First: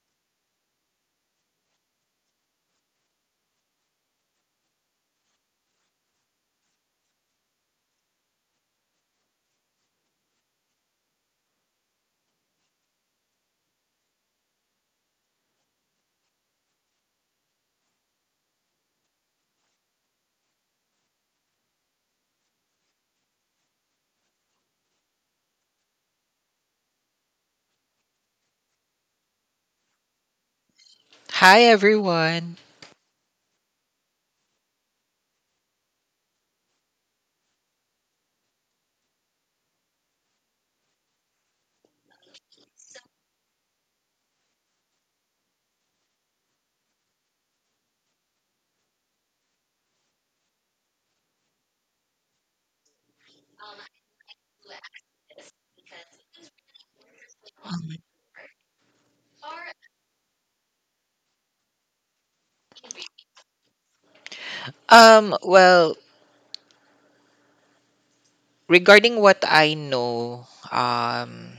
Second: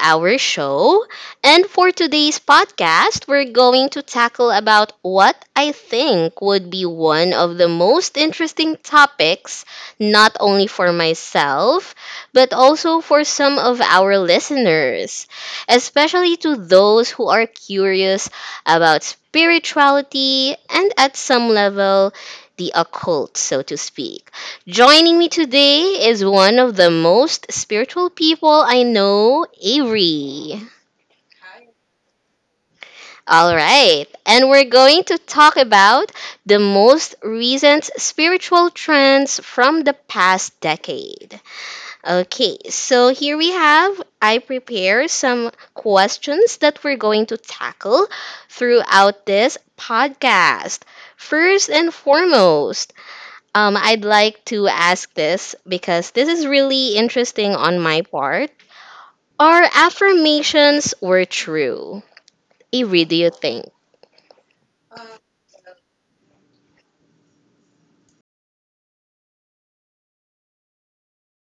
our show. And for today's podcast, we're going to tackle about what I think would be one of the most interesting topics, not only for myself, but also for some of our listeners, especially to those who are curious about spirituality and at some level, the occult, so to speak. Joining me today is one of the most spiritual people I know, Avery. Hi everyone. All right, and we're going to talk about the most recent spiritual trends from the past decade. Okay, so here we have I prepare some questions that we're going to tackle throughout this podcast. First and foremost, I'd like to ask this because this is really interesting on my part. Our affirmations were true? Avery, do you think? Um well, regarding what I know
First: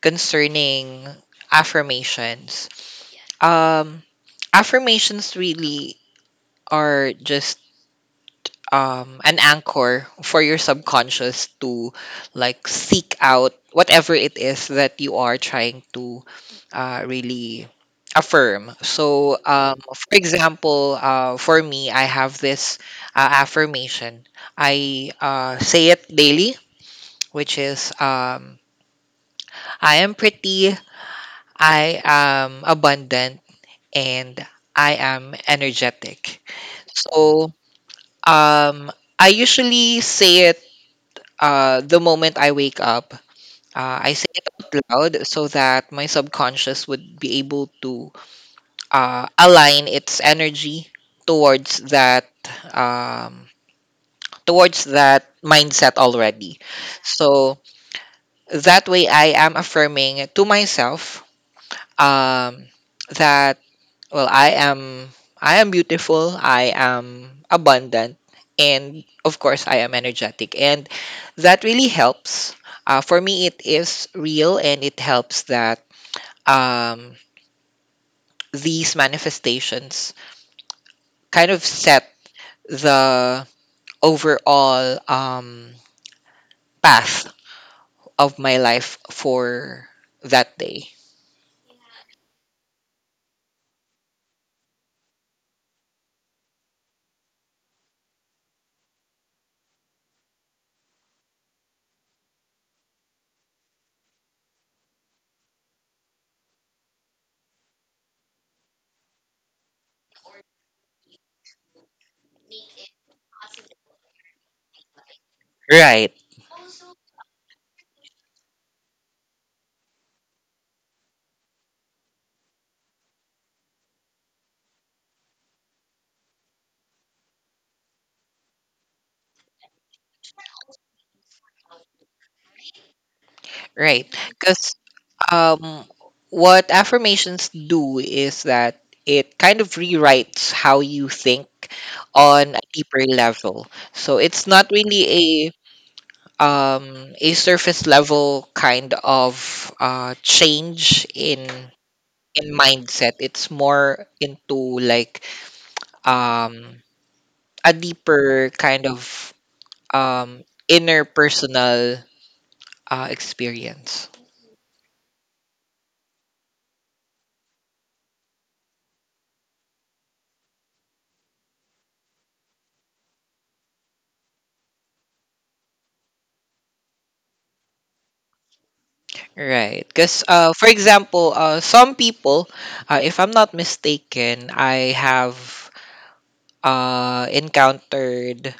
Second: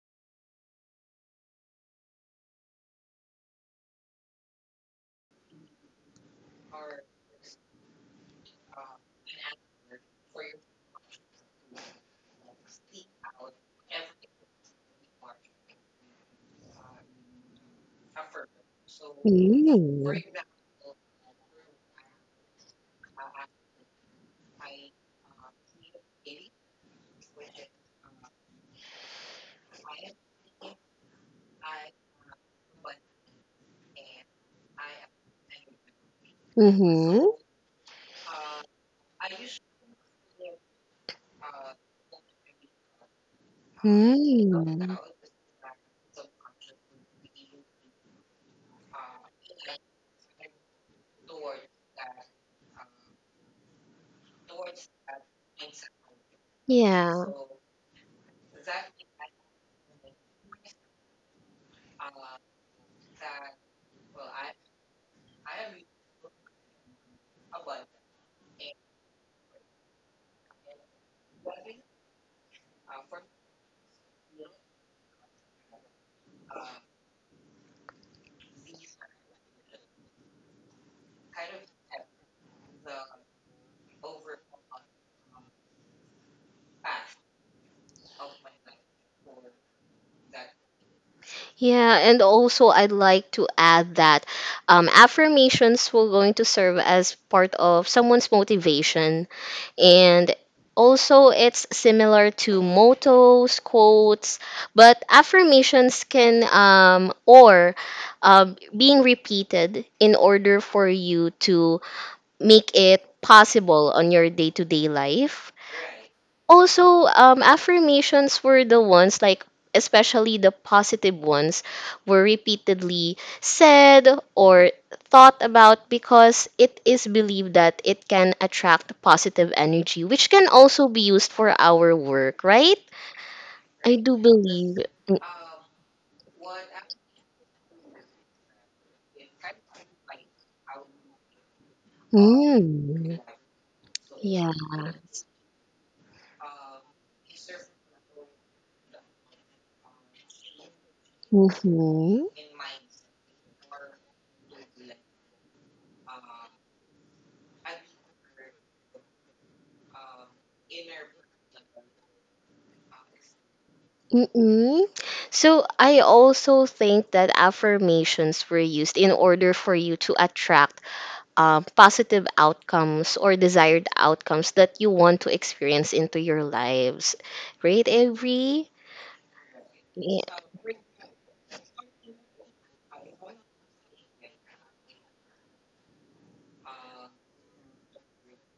concerning affirmations. Um Affirmations really are just an anchor for your subconscious to like seek out whatever it is that you are trying to really affirm. So, for example, for me, I have this affirmation. I say it daily, which is I am pretty, I am abundant, and I am energetic. So, um, I usually say it the moment I wake up. I say it out loud so that my subconscious would be able to align its energy towards that um, towards that mindset already. Yeah. So that way, I am affirming to myself um, that, Well, I am I am beautiful, I am abundant, and of course I am energetic. And that really helps. For me it is real and it helps that um, these manifestations kind of set the overall path of my life for that day. Yeah, and also I'd like to add that affirmations will going to serve as part of someone's motivation and also it's similar to mottos quotes but affirmations can or being repeated in order for you to make it possible on your day-to-day life. Right. Also, affirmations were the ones like, especially the positive ones, were repeatedly said or thought about because it is believed that it can attract positive energy which can also be used for our work, right? I Right. do Because. believe. Um, what affirmations do is that it kind of rewrites how you think on a deeper mm, level. So it's yeah. not really a surface level kind of change in Mm-hmm. in mindset. It's more into like um, a deeper kind of inner personal experience. Mm-mm. So I also think that affirmations were used in order for you to attract positive outcomes or desired outcomes that you want to experience into your lives. Right, Avery? Right. Because, Yeah. For example, some people, if I'm not mistaken, I have encountered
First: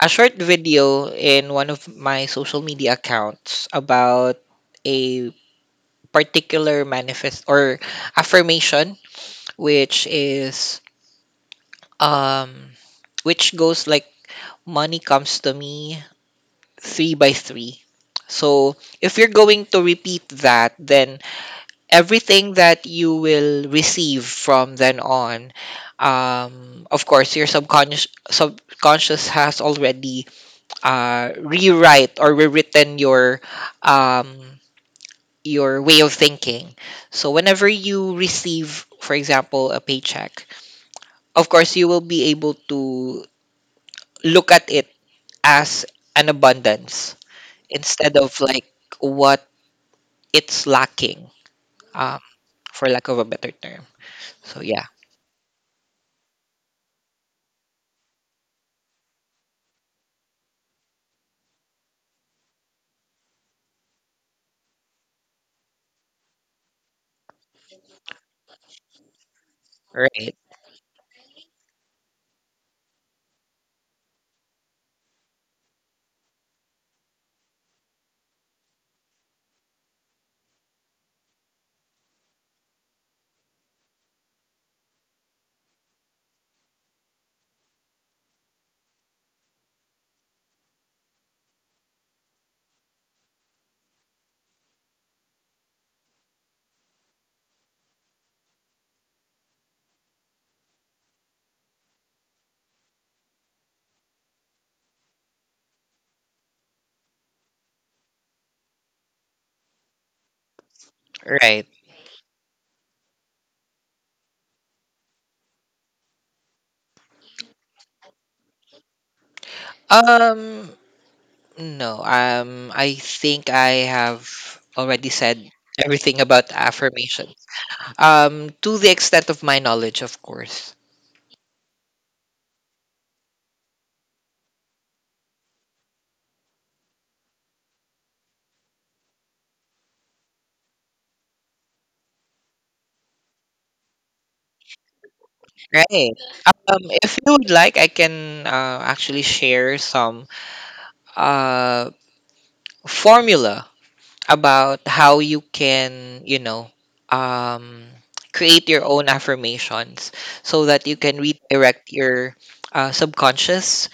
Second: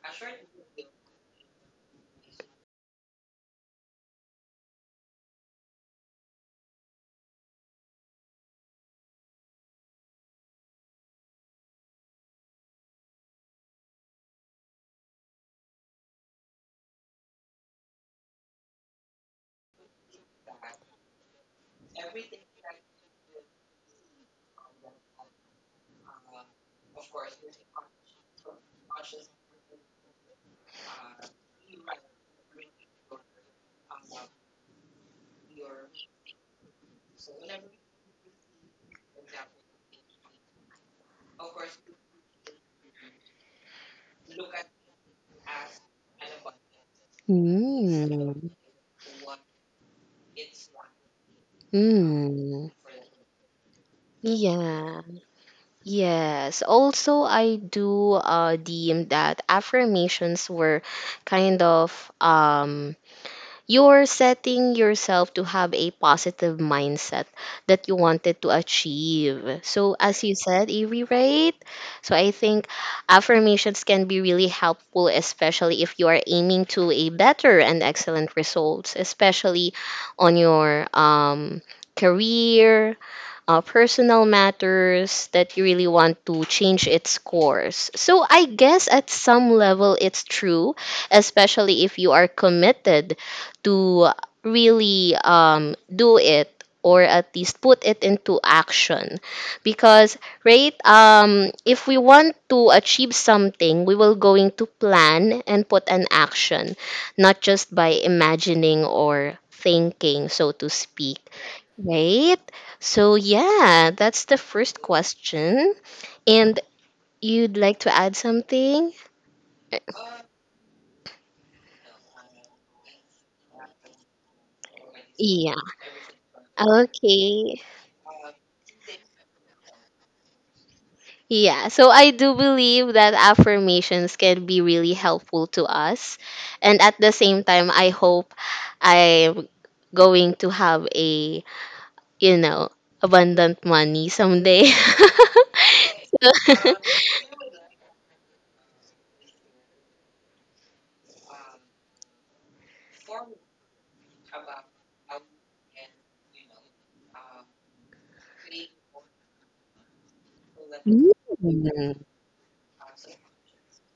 a short video in one of my social media accounts about a particular manifest or affirmation, which is, um, which goes like, money comes to me three by three. So if you're going to repeat that, then everything that you will receive from then on, of course your subconscious has already rewrite or rewritten um, your way of thinking, so whenever you receive, for example, a paycheck, of course you will be able to look at it as an abundance instead of Mm. like what it's lacking, um, Mm. for lack of a better term. So yeah. Yeah. Yes. Also, I do deem that affirmations were kind of um you're setting yourself to have a positive mindset that you wanted to achieve. So, as you Right. said, Avery, right? So, I think affirmations can be really helpful, especially if you are aiming to a better and excellent results, especially on your career, personal matters that you really want to change its course. So I guess at some level it's true, especially if you are committed to really do it, or at least put it into action, because, right, if we want to achieve something we will going to plan and put an action, not just by imagining or thinking, so to speak. Right. Right? So, yeah, that's the first question. And you'd like to add something? Um, no. I think I have already said Yeah. everything about affirmation. Okay. To the extent of my knowledge, of course. Yeah. So I do believe that affirmations can be really helpful to us. And at the same time, I hope I'm going to have a, you know, abundant money someday. Right. If you would like, I can actually share some uh formula about how you can, you know, um, create your own affirmations so that you can Mm. redirect your subconscious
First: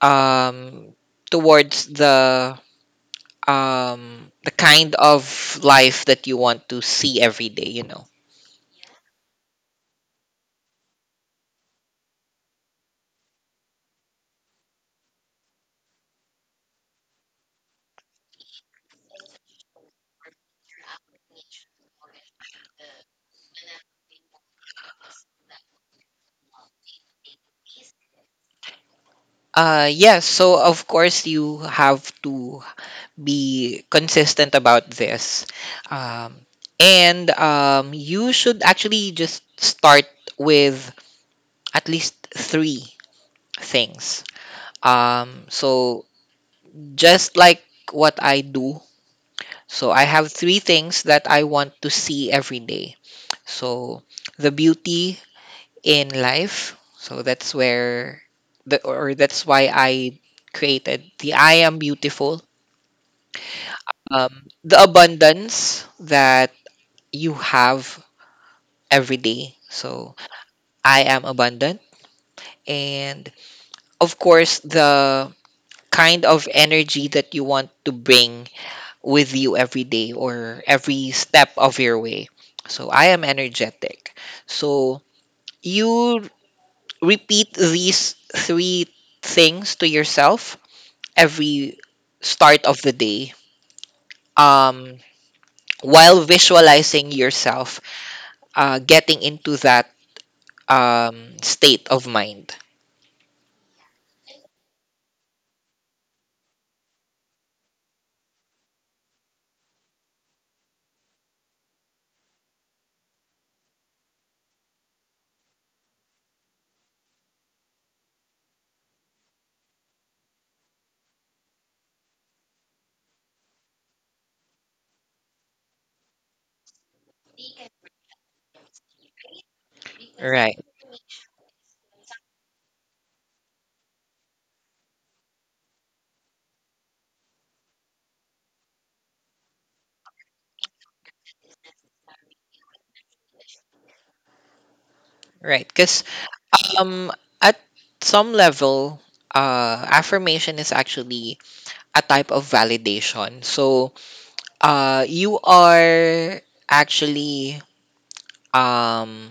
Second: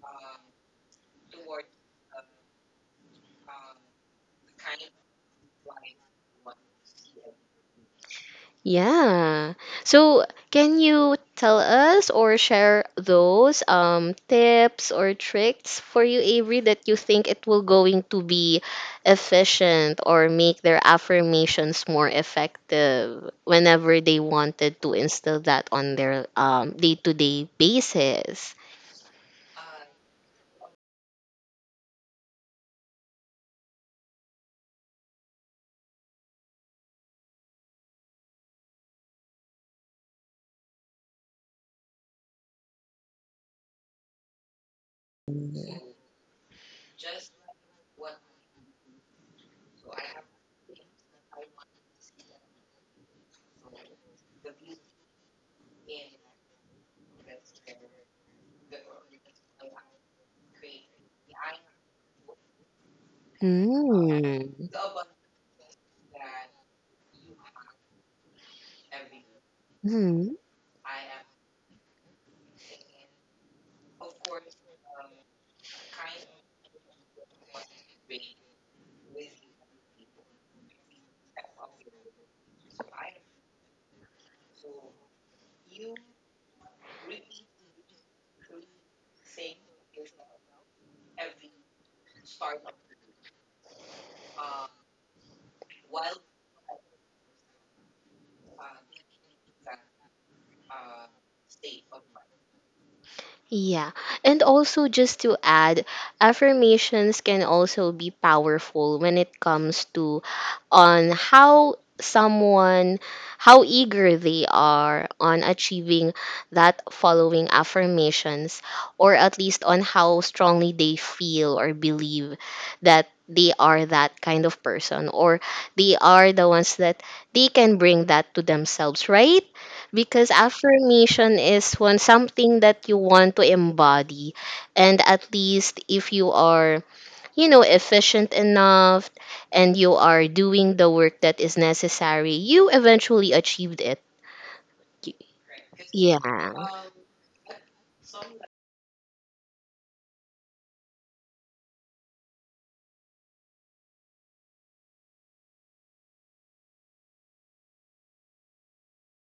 um towards the kind of life that you want to see every day, you know. Yeah. So, can you tell us or share those tips or tricks for you, Avery, that you think it will going to be efficient or make their affirmations more effective whenever they wanted to instill that on their day-to-day basis? Yes, so of course you have to be consistent about this. Um, and you should actually just start with at least three things. So just like what I do, so I have three things that I want to see every day. So, the beauty in life. So that's where the or that's why I created the I am beautiful. Mm. The abundance that you have every day. So I am abundant, and of course the kind of energy that you want to bring with you every day or every step of your way. So I am energetic. So you repeat these three things to yourself every start of the day, um, while visualizing yourself getting into that state of mind. Yeah. And also, just to add, affirmations can also be powerful when it comes to on how someone, how eager they are on achieving that following affirmations, or at least on how strongly they feel or believe that they are that kind of person, or they are the ones that they can bring that to themselves, right? Because Right, affirmation is one something that you want to embody. And at least if you are, you know, efficient enough and you are doing the work that is necessary, you eventually achieved it. right. Because, Yeah. um, at some level, affirmation is actually a type of validation. So you are actually um,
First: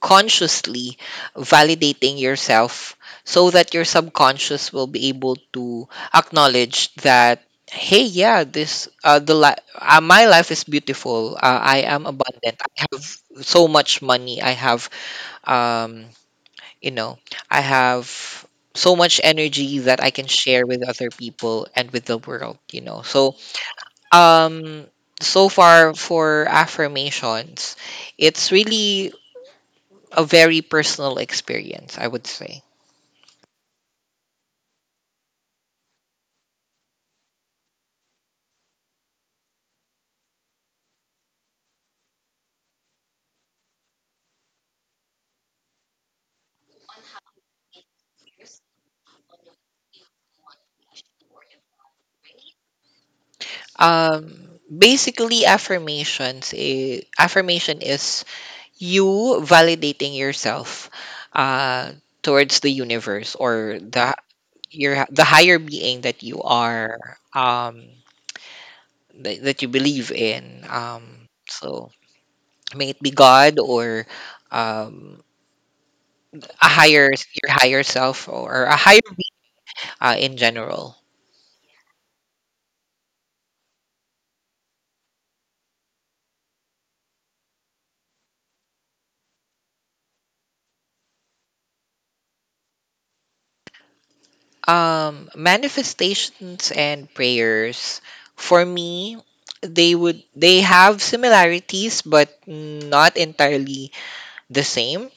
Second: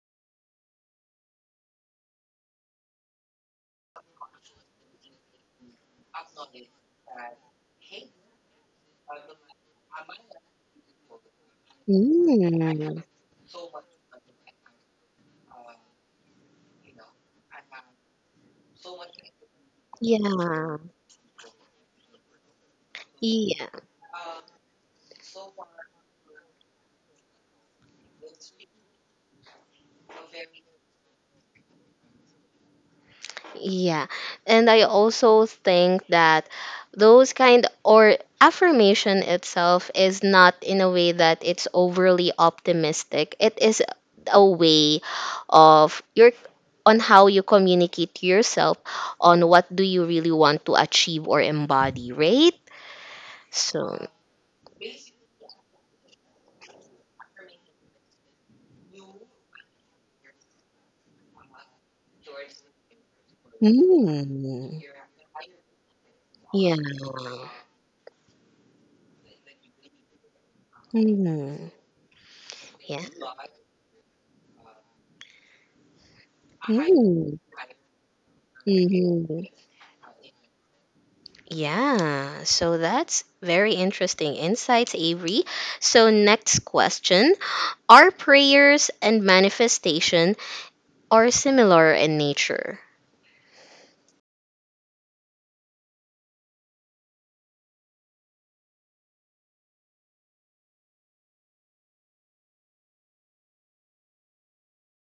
consciously validating yourself so that your subconscious will be able to acknowledge that, hey, yeah, my life is beautiful, I am Mm. abundant, I have so much money, I have, um you know, I have so much energy that I can share with Yeah. other people and with the world, you know. So Yeah. um so far for affirmations, it's really a very personal experience, I would say. Yeah. And I also think that those kind or affirmation itself is not in a way that it's overly optimistic. It is a way of your, on how you communicate to yourself on what do you really want to achieve or embody, right? So, Basically, affirmation is you validating yourself uh, towards the universe or the mm, your the higher being that you yeah. are, um, that you believe in. Mm, So may it yeah. be God or, um, a higher Mm, your higher self or a higher mhm. being in general. Yeah, so that's very interesting insights, Avery. So, next question. Are prayers and manifestation are similar in nature? Manifestations and prayers, for me, they have similarities but not entirely the same.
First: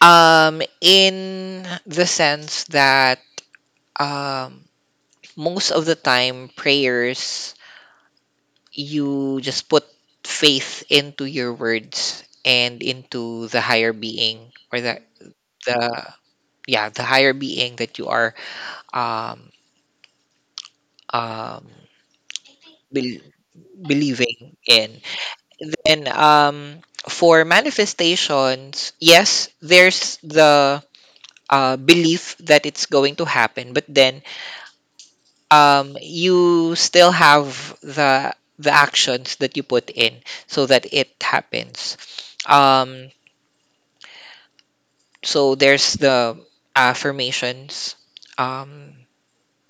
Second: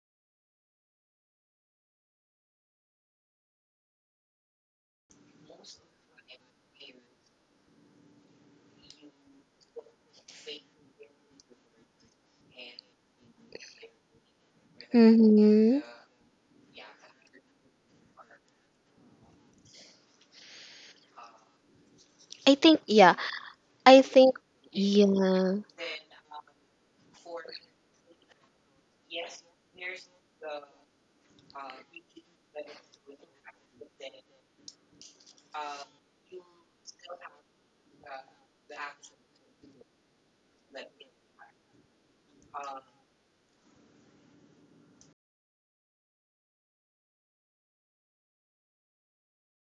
In the sense that, um, most of the time, prayers, you just put faith into your words and into the higher being or Hmm. the yeah, the higher being that you are um um I think, yeah. I think, believing in. yeah. Then for manifestations, yes, there's the belief that it's going to happen, but then you still have the actions that you put in so that it happens. Um so there's the affirmations. Um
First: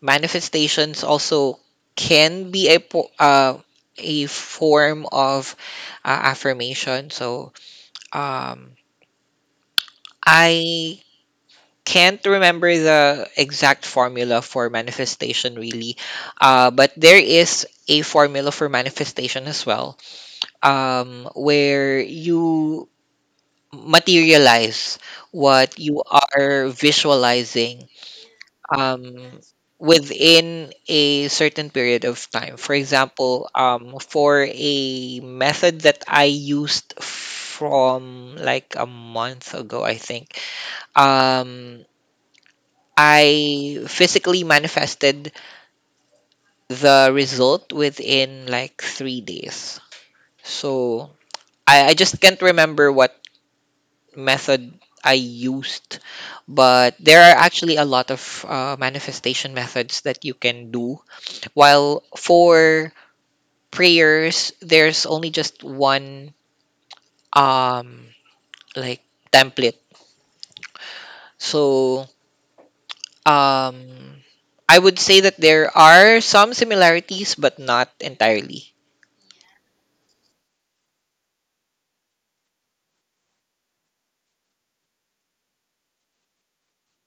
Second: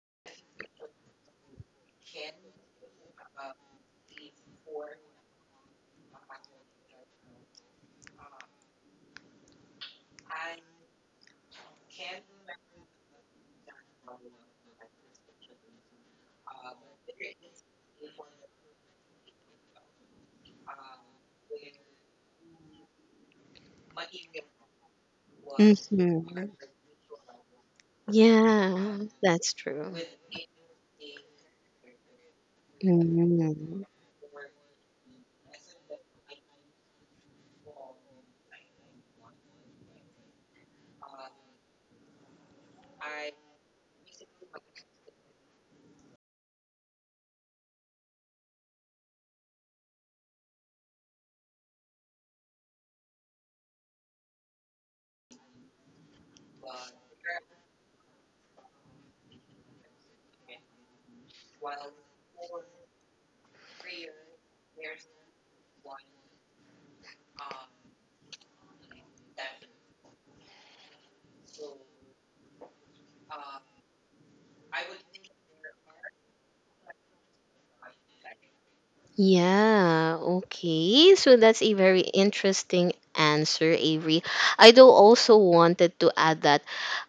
Manifestations also can be a form of affirmation. So, Um, I can't remember the exact formula for manifestation really, but there is a formula for manifestation as well, where you materialize what you Hmm. are visualizing Yeah, um, that's true. within a certain period of time. For example, Hmm. For a method that I used from like a month ago, I think, Um, I physically manifested the result within like 3 days. So I just can't remember what method I used, but there are actually a lot of manifestation methods that you can do. While for prayers, there's only just one, um, like, template. So, Um, I would say that there are some similarities, but not entirely. Yeah, okay. So that's a very interesting answer, Avery. I do also wanted to add that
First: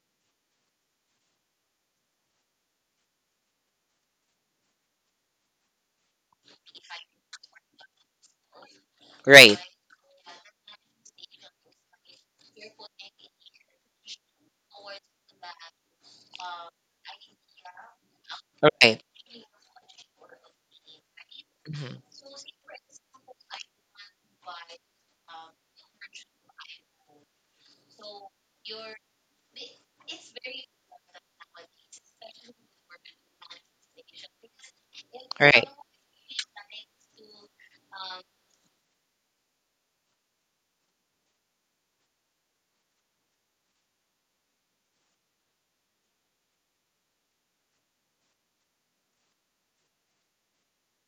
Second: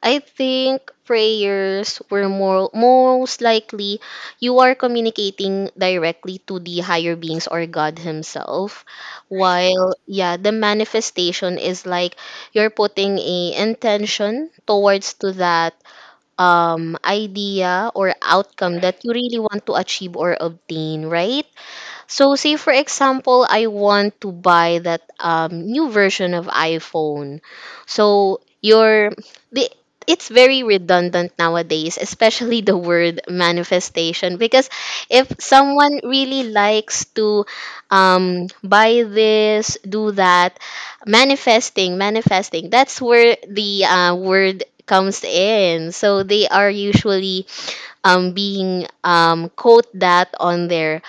I think prayers were more most likely you are communicating directly to the higher beings or God himself. Right. While, yeah, the manifestation is like you're putting a intention towards to that idea or outcome that Right. you really want to achieve or obtain, right? Mhm. So say for example, I want to buy that new version of iPhone. So your, the, it's very redundant nowadays, especially the word manifestation. Because if Right. someone really likes to buy this, do that, manifesting, manifesting, that's where the word comes in. So they are usually being quote that on their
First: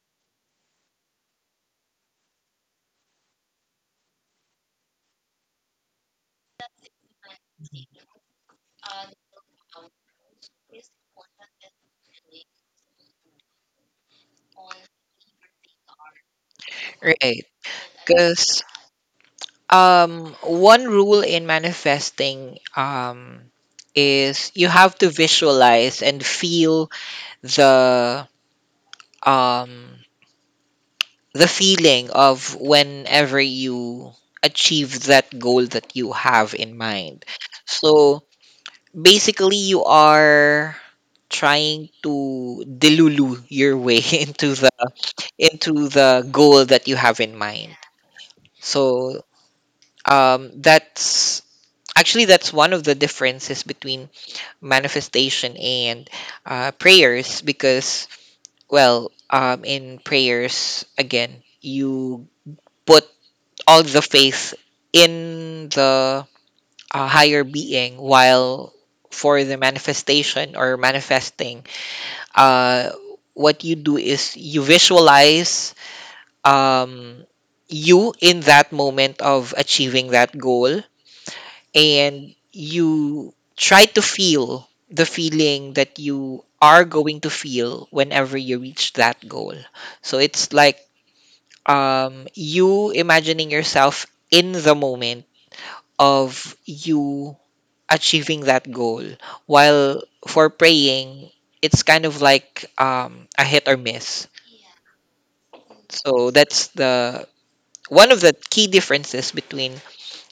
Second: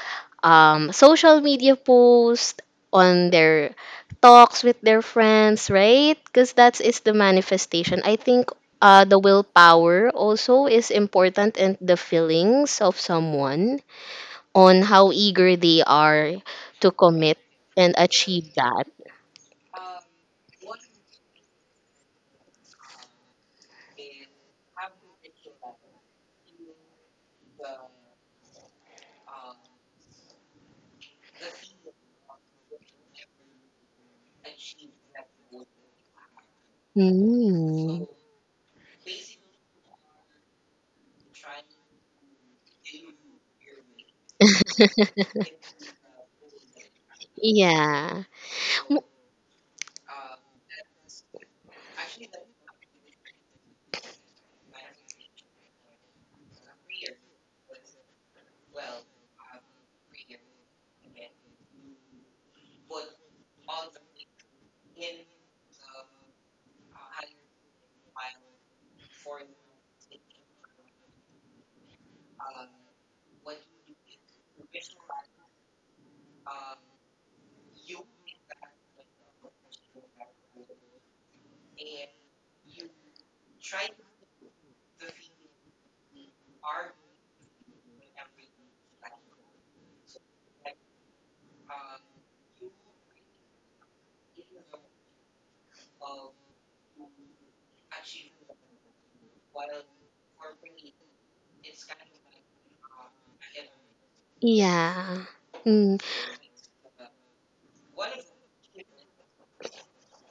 social media post, on their talks with their friends, right? Because that is the manifestation. I think the willpower also is important, and the feelings of someone on how eager they are to commit Right. and achieve Because, that. One rule in manifesting, is you have to visualize and feel the um, the feeling of whenever you achieve that goal that you have in mind. Mm. So basically you are trying to delulu your way into the goal that you have in mind. Yeah. Mo-. So that's actually, that's one of the differences between manifestation and prayers, because, well, in prayers, again, you put all the faith in the higher being, while for the manifestation or manifesting, uh, what you do is you visualize um, you in that moment of achieving that goal, and you try to feel the feeling that you are going to feel whenever you reach that goal. So it's like, you imagining yourself in the moment of you achieving that goal. While for praying, it's kind of like, a hit or miss. Yeah. Mm. So that's the one of the key differences between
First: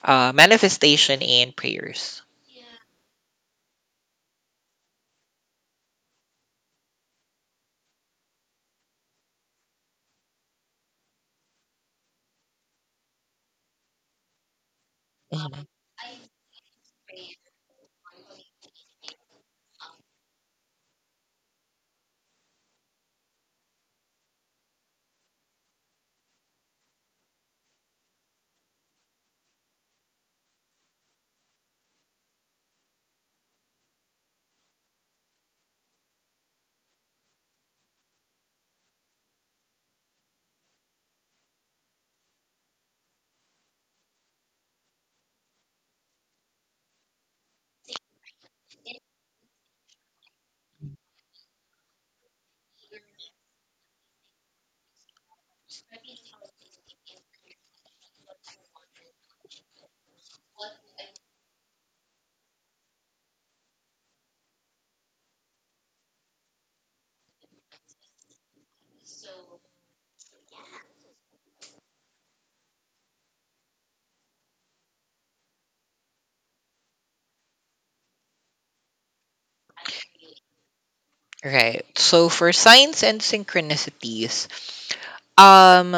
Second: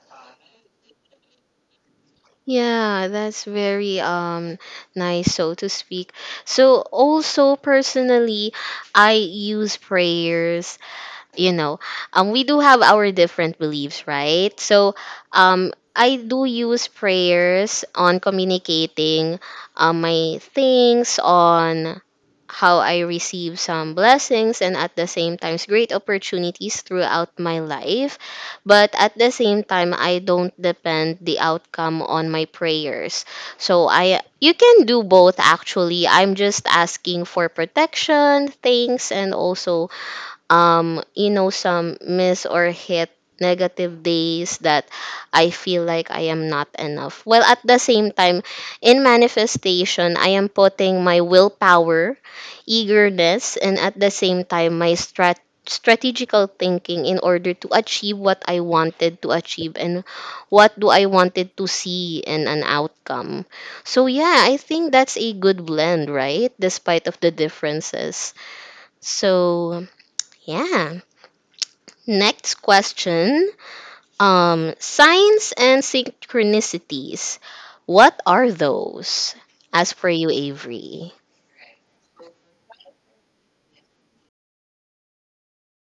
manifestation and prayers. Yeah, that's very nice, so to speak. So also personally, I use prayers, you know. We do have our different beliefs, right? So Mhm. I do use prayers on communicating my things on how I receive some blessings and at the same times great opportunities throughout my life, but at the same time I don't depend the outcome on my prayers. So I, you can do both actually. I'm just asking for protection things, and also, you know, some miss or hit negative days that I feel like I am not enough. Well, at the same time, in manifestation I am putting my willpower, eagerness, and at the same time my strategical thinking in order to achieve what I wanted to achieve and what do I wanted to see in an outcome. So yeah, I think that's a good blend, right, despite of the differences. So yeah. Next question. Signs and synchronicities. What are those? As for you, Avery. Right. So for signs and synchronicities, um,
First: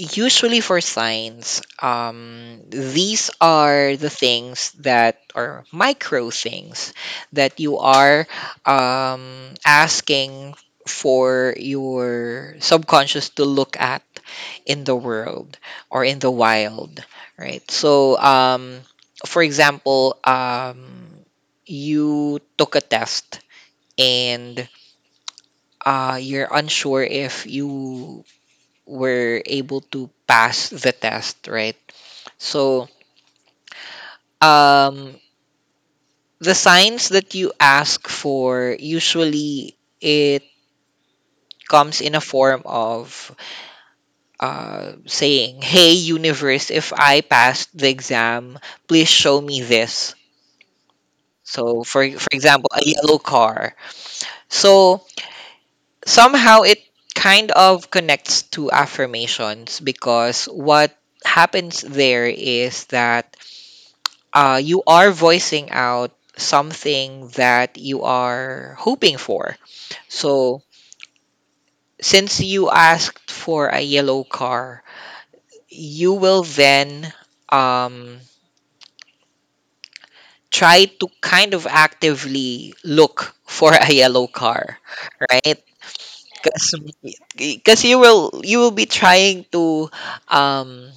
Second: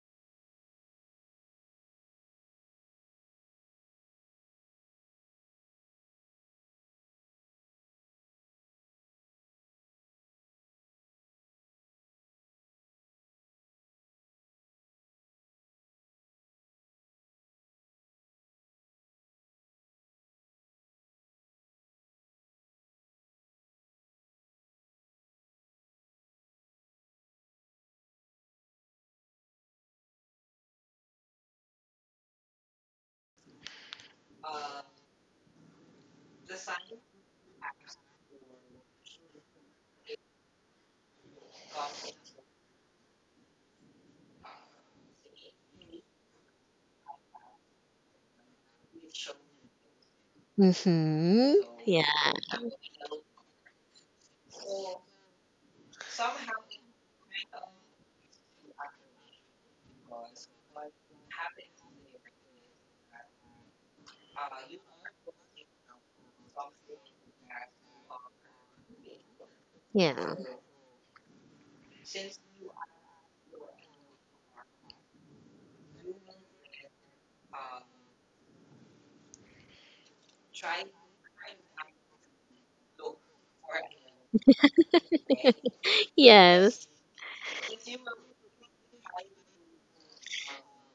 usually for signs, these are the things that are micro things that you are asking for your subconscious to look at in the world or in the wild, right? So, for example, you took a test and you're unsure if you were able to pass the test, right? So, um, the signs that you ask for, usually it comes in a form of saying, "Hey universe, if I passed the exam, please show me this." Mm-hmm. So, Yeah. for example, a yellow car. So somehow it kind of connects to affirmations, because what happens there is that you are voicing out something that you are hoping for. Yeah. So, since you asked for a yellow car, you will then um, try to kind of actively look for a yellow car, right? Yes. Because you will be trying to, um,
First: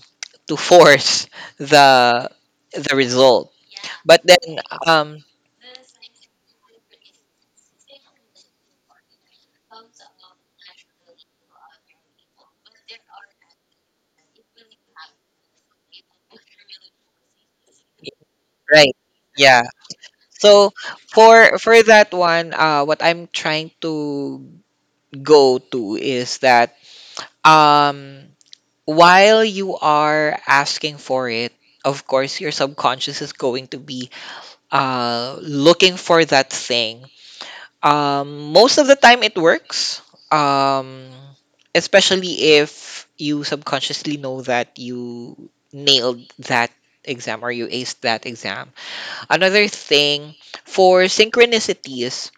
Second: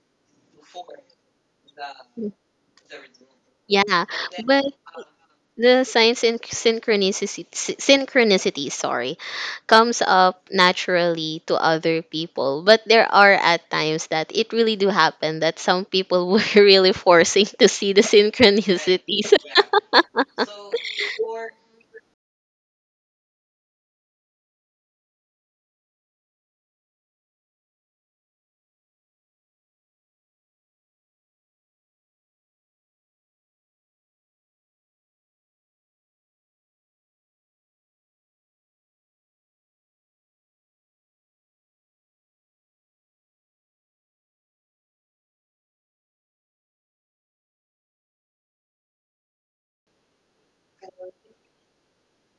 to force the the result, Yeah. but then, But um, the signs and synchronicity, synchronicity, sorry, comes up naturally to other people. But there are at times that it really do happen that some people were really forcing to see the right, synchronicities. yeah. So for that one, what I'm trying to go to is that, um, while you are asking for it, of course your subconscious is going to be looking for that thing. Most of the time it works, um, especially if you subconsciously know that you nailed that exam or you aced that exam. Another thing, for synchronicities,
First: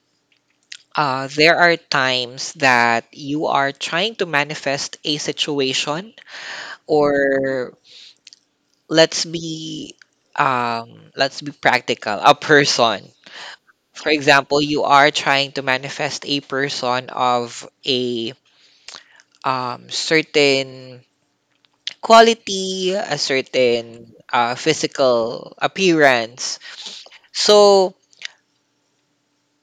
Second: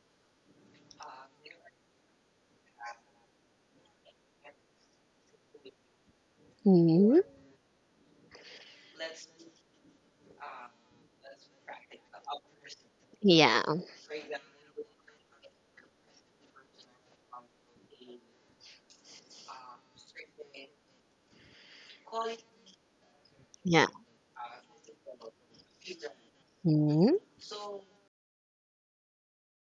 There are times that you are trying to manifest a situation, Hmm. or, let's be let's be practical, a person. Yeah. For example, you are trying to manifest a person of a, certain quality, a Yeah. certain physical appearance. Hmm. So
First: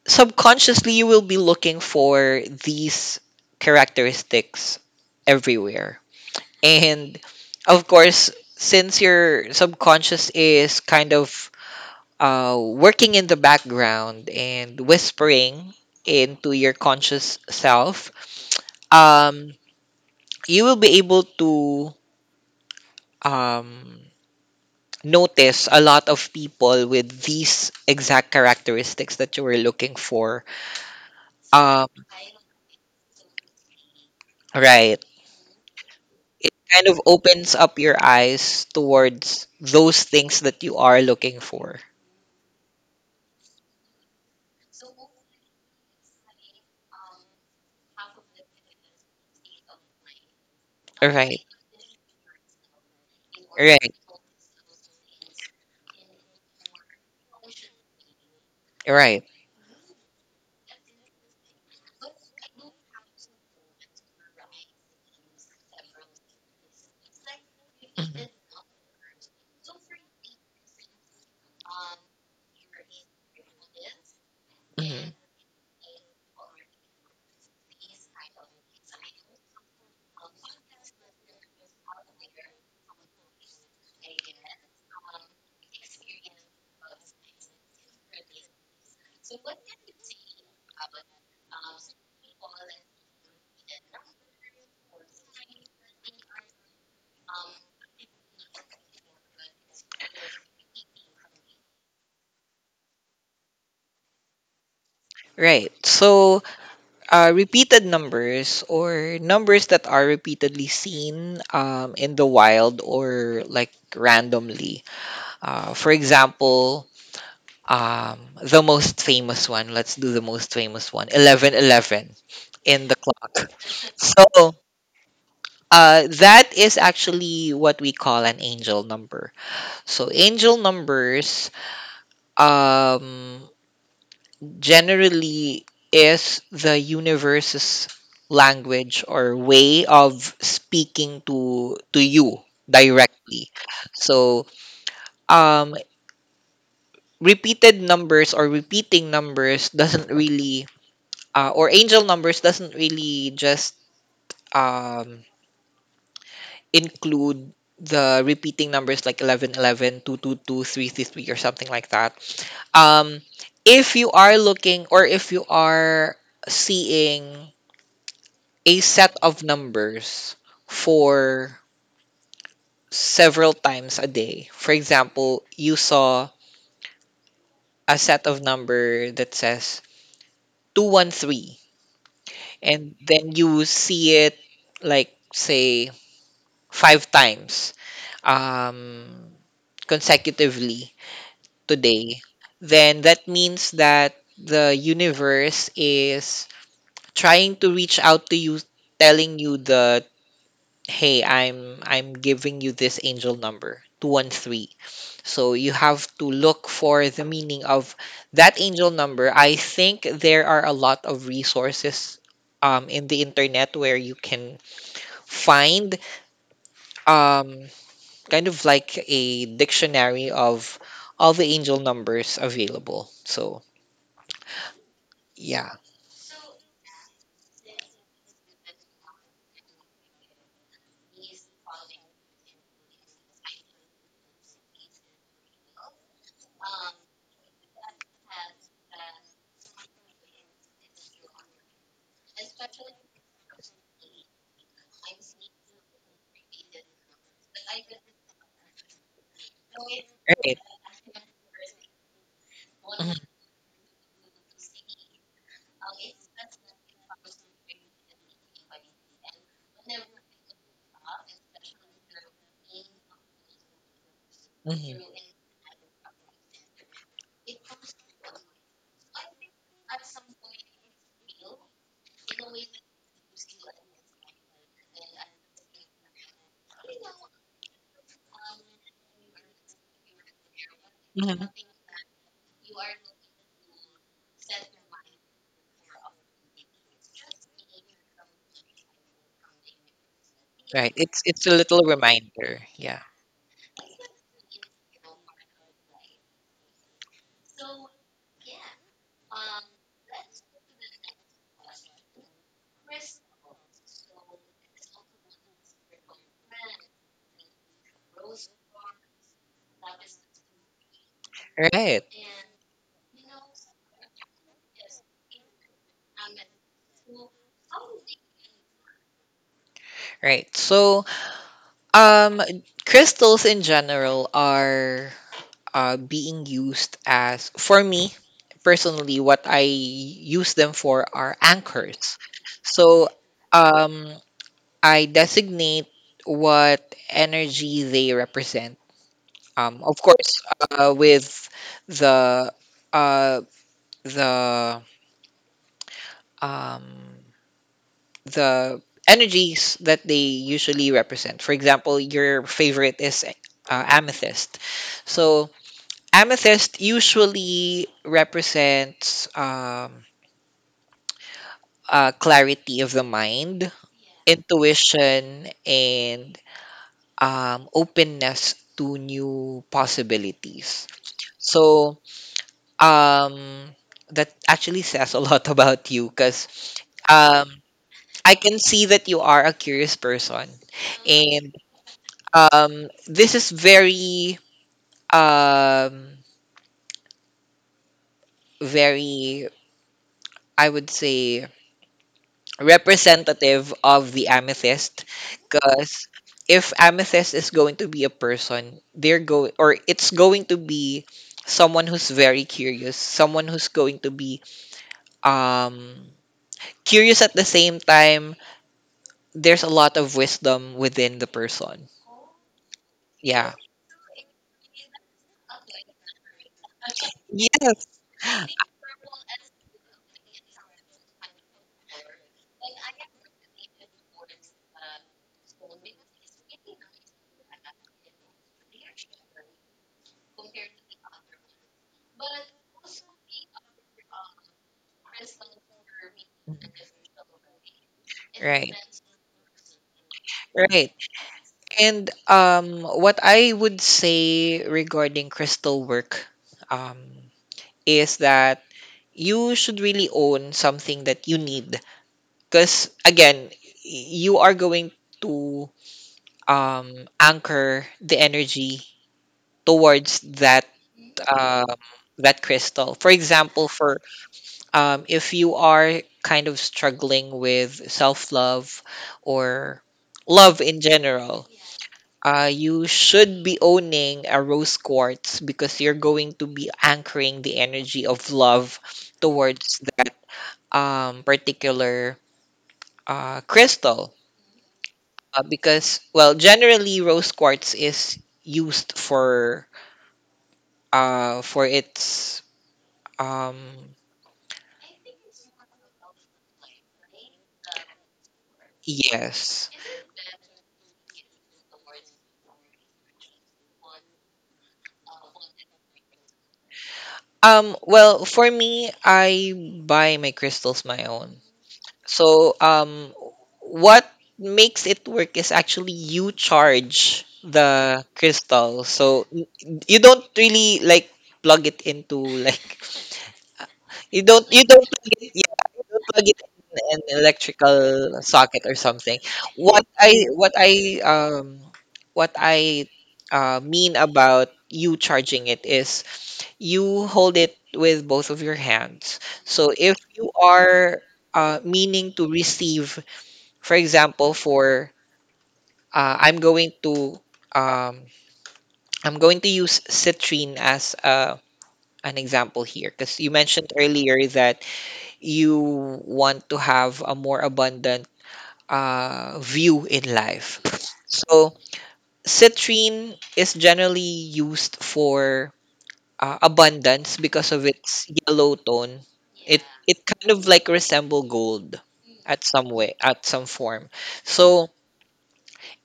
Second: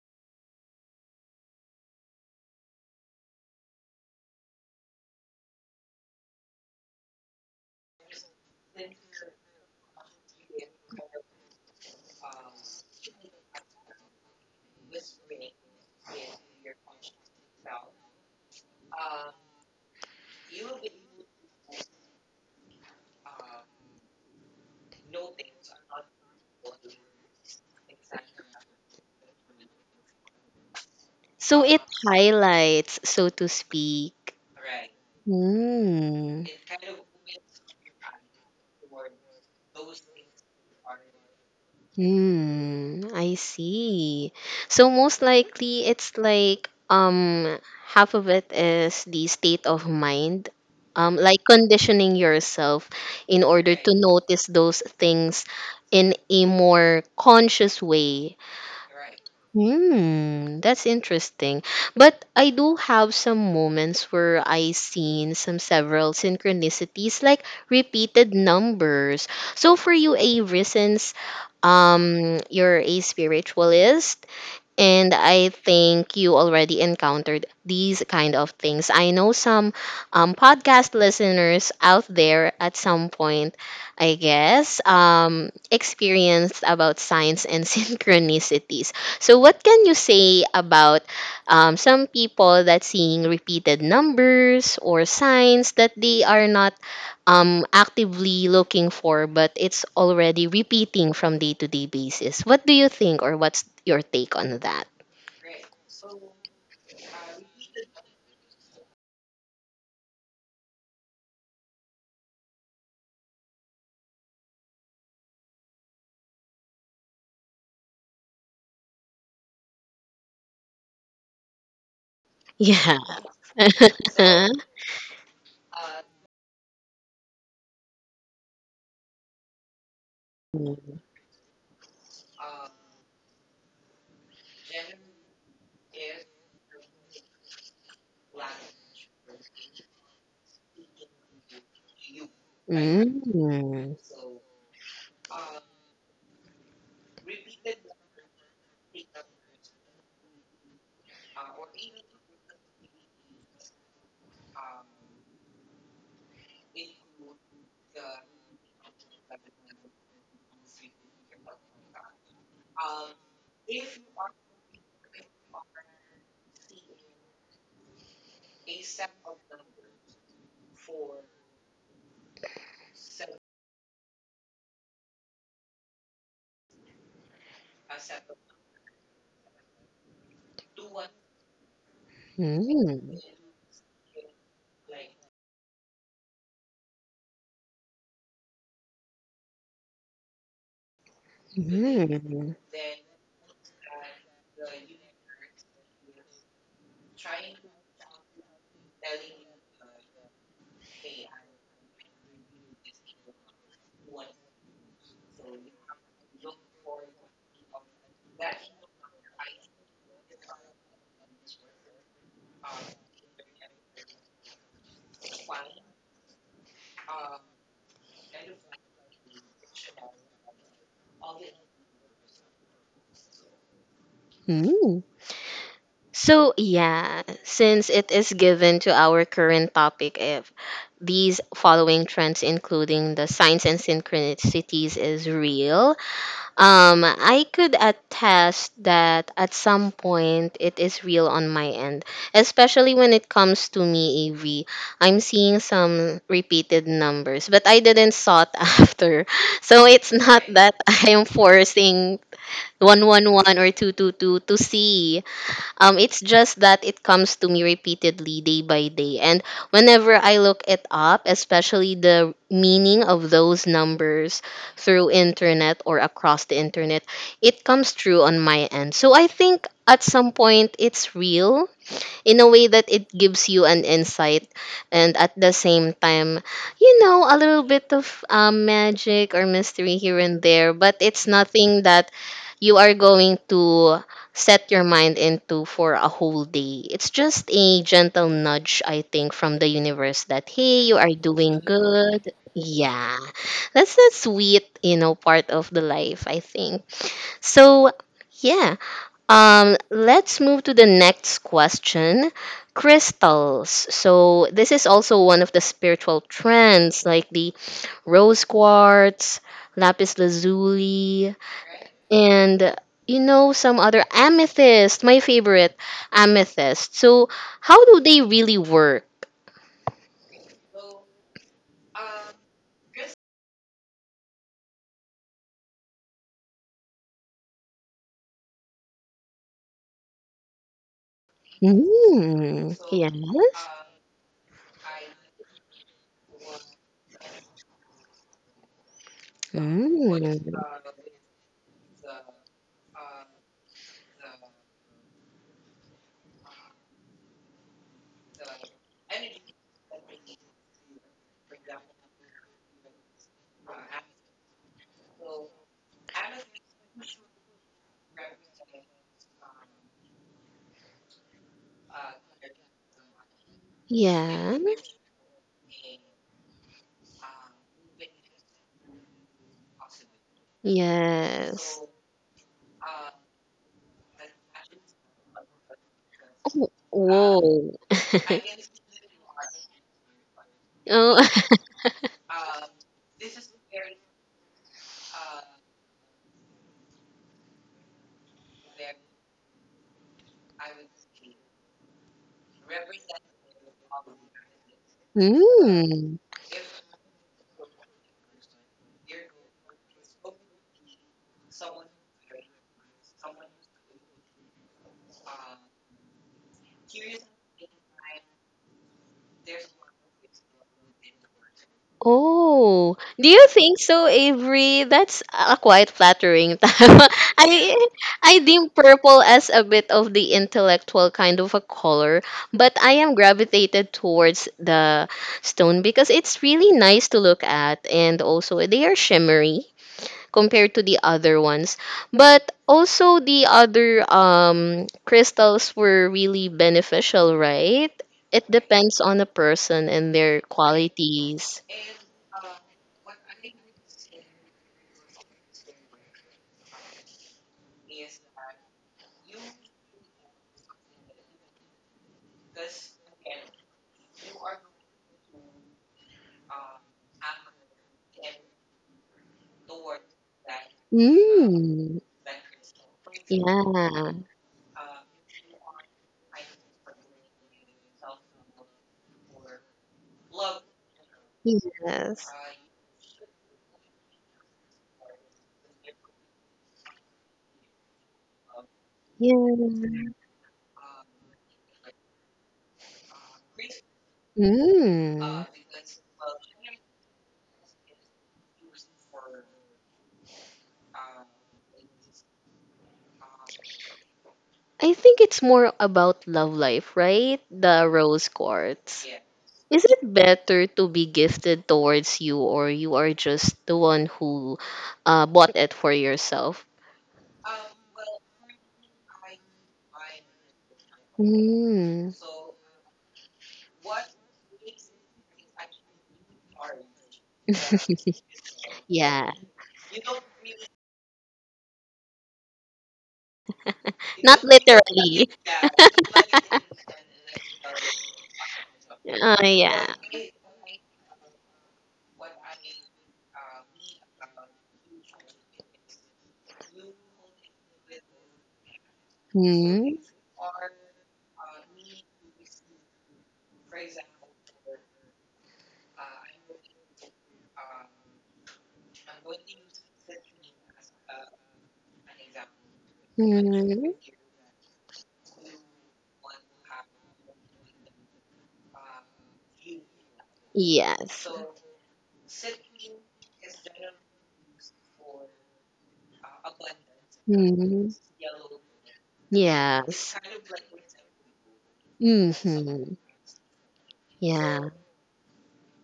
subconsciously, you will be looking for these characteristics everywhere. And of course, since your subconscious is kind of working in the background and whispering into your conscious self, um, you will be able to, um, notice a lot of people with these exact characteristics that you were looking for. So it Um, highlights, so to speak. right. Mm. It kind of opens up your eyes towards those things that you are looking for. Hmm. I see. So most likely it's like, half of it is the state of mind. Like Right. conditioning yourself in order to Right. notice those things in a more conscious way. Right. Hmm, that's interesting. But I do have some moments where I seen some several synchronicities like Mhm. repeated numbers. So for you, Avery, since you're a spiritualist, Mhm. and I think you already encountered these kind of things. I know some podcast listeners out there, at some point, I guess, experienced about signs and synchronicities. So, what can you say about some people that seeing repeated numbers or signs that they are not actively looking for, but it's already repeating from day to day basis? What do you think, or what's your take on that? Right. So, repeated numbers or numbers that are repeatedly seen in the wild or like randomly. For example, the most famous one, 1111 in the Yeah. clock. So, that is actually what we call an angel number. So, angel numbers, um, generally, is the universe's language or way of speaking to you Mm, directly. mm, So um repeated numbers or repeating numbers doesn't really, or angel numbers doesn't really just um include the repeating numbers like 11, 11, two, two, two, three, three, three, or something like that. um if you are looking, or if you are seeing a set of numbers for several times a day. For example, you saw a set of number that says 213 and mm, then you see it like say five times um, consecutively today, mm, then that means that the universe is trying to reach out to you, telling you the hey, I'm giving you this angel number 213. So you have to look for the meaning of that angel number. I think there are a lot of resources in the internet where you can find um, kind of like a dictionary of all the angel numbers available. So mm. yeah, So, yeah, since it is given to our current topic, if these following trends, including the signs and synchronicities, is real, I could attest that at some point it is real on my end, especially when it comes to me, Avi. I'm seeing some repeated numbers, but I didn't sought after. So it's not right, that I am forcing 111 or 222 to see. It's just that it comes to me repeatedly day by day. And whenever I look it up, especially the meaning of those numbers hmm through internet or across the internet, it comes true on my end. So I think at some point it's real, in a way that it gives you an insight, and at the same time, you know, a little bit of magic or mystery here and there, but it's hmm nothing that you are going to set your mind into for a whole day. It's just a gentle nudge, I think, from the universe, that hey, right. you are It's a doing little good. reminder. Yeah, Yeah, that's the sweet, you know, part of the life, I think. So yeah. Let's move to the next question. Crystals. So this is also one of the spiritual trends, like the rose quartz, lapis lazuli, right, and, you know, some other amethyst. My favorite, amethyst. So how do they really work? right. So Um, crystals in general are being used as, for me personally, what I use them for are anchors. Mm, So yes. um, I designate what energy they represent. Of course, Mm, with the uh, the um, the energies that they usually represent. For example, your favorite is amethyst. So amethyst usually represents clarity of the mind, yeah. intuition, and openness to new possibilities. Yes. So um, that actually says a lot about you because Oh, um, whoa. I can see that you are a curious person, Oh, and this is very, um, very, I would say, representative of the amethyst because mm. if amethyst is going to be a person they're go or it's going to be someone who's very curious, someone who's going to be um curious. At the same time, there's a lot of wisdom within the person. Oh, do you Yeah, think so, Avery? That's a quite flattering time. I yes. I deem purple as a bit of the intellectual kind of a color, but I am gravitated towards the stone because it's really nice to look at, and also they are shimmery compared to the other ones. But also the other crystals were really beneficial, right? It Right. depends on the person and their Right. qualities. And what I would say regarding crystal work um is that you should really own something that you need. Because again, you are going to anchor the energy towards that um, Mm. that crystal. For example, for Yeah. If you are kind of struggling with self love or love in general, Yes. You should be owning a rose quartz because you're going to be anchoring the energy of love Yeah. towards that particular crystal, Mm. Because well, generally rose quartz is used for its um I think it's more about love life, right? The rose quartz. yes Is it better to be gifted towards you or you are just the one who bought it for yourself? Well, for me, I buy my crystals my own. Mm. So what makes it work is actually you charge the crystal. So Yeah. You don't really like plug it into like You Not don't you don't plug literally. it. Yeah, you don't plug it in an electrical socket or something. Oh, What yeah. I what I um what I mean about you charging it is you hold it with both of your hands. So Hmm. if you are meaning to receive, for example, for uh, I'm going to um, I'm going to use citrine as an example here because you mentioned Hmm. earlier that you want to have a more abundant view in life. Yes. So, citrine is generally used for abundance because of Hmm. its yellow tone. It it Yes. kind of like resemble gold at some Mm-hmm. way, at some form. So, Yeah.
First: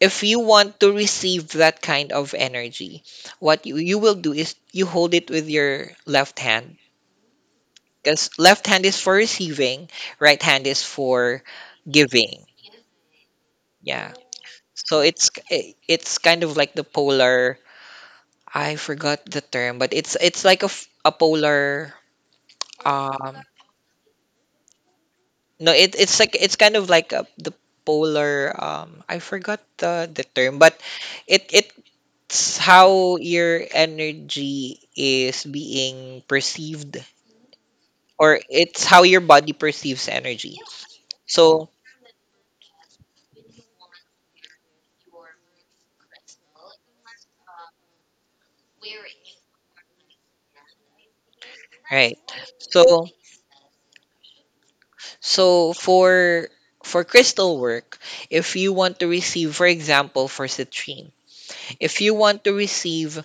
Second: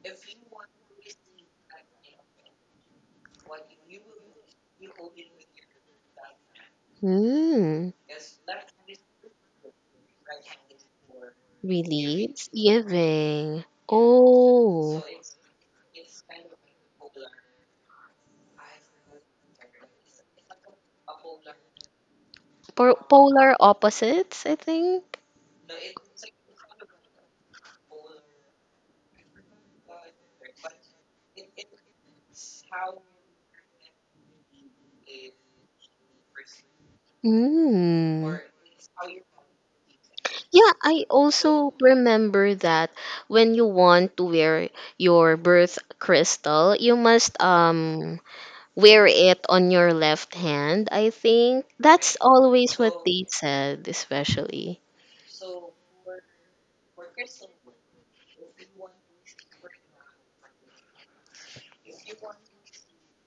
if you want to receive that kind of energy, what you will do is you hold it with your left hand, Hmm. because left hand is for receiving, right hand is for giving. Relieves giving. Yeah. So Oh. it's it's kind of like the polar. I forgot the term, but it's like a polar. Po- Um, polar opposites, I think. no, it's like it's kind of like the polar. I forgot the term, but it, it's how your energy is being perceived, Hmm. or it's how your body perceives energy. Yeah, I So also remember that when you want to wear your birth crystal, you must wear it on your left hand, I think. That's right. always what So. they said, especially. For crystal work, if you want to receive, for example, for citrine, if you want to receive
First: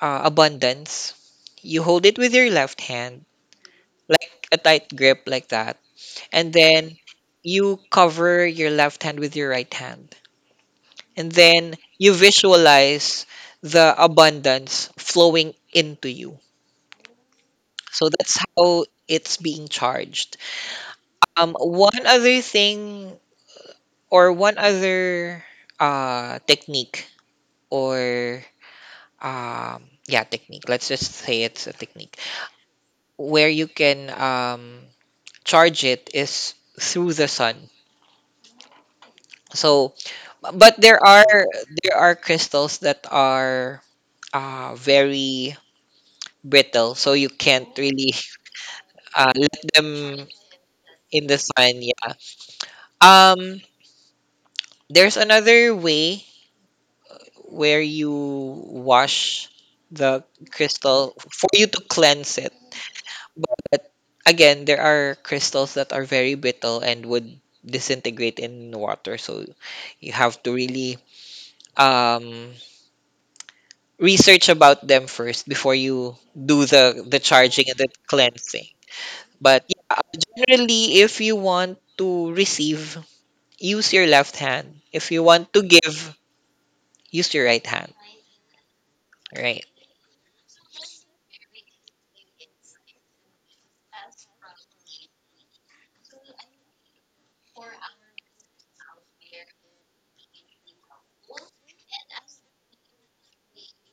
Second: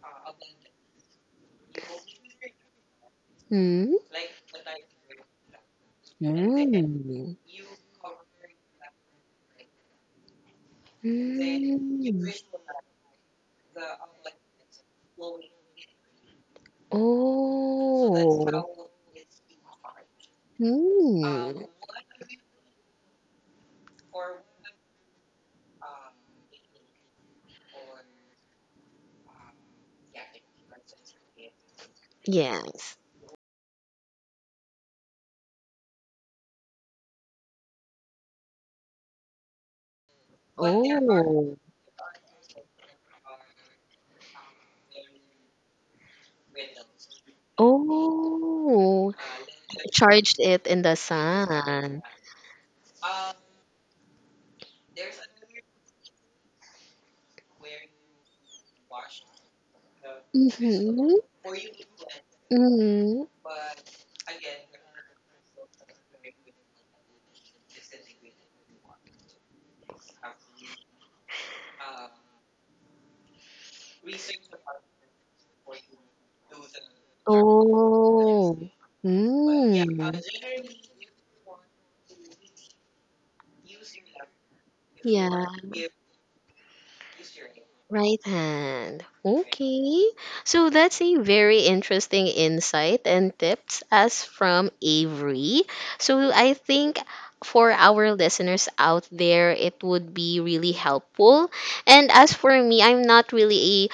abundance, you hold it with your left hand, Hmm? like a tight grip, like that, and then you cover your left hand with your right hand, and then you Mm. visualize the abundance flowing into you. So that's Oh. how it's being charged. Hmm. One other thing Or one other technique, or yeah, technique. Let's just say it's a technique Yes. where you can charge it is through the sun. So, but there are Oh. there are crystals that are very brittle, so you can't really Oh. Let them Charged it in the in the sun. sun. Yeah. Um, there's another way where you wash the crystal Mhm, for you to cleanse it. mhm. But again, there are crystals that are very brittle and would disintegrate in water, so you have to really um, research about them first before you do the charging and the Oh. cleansing. But yeah, Mm. generally, if you want to receive, use your left hand. If you Yeah. want to give, use your right hand. Right hand. Right. Okay. So that's a very interesting insight and tips as from Avery. So I think for our listeners out there, it would be really helpful. And as for me, I'm not really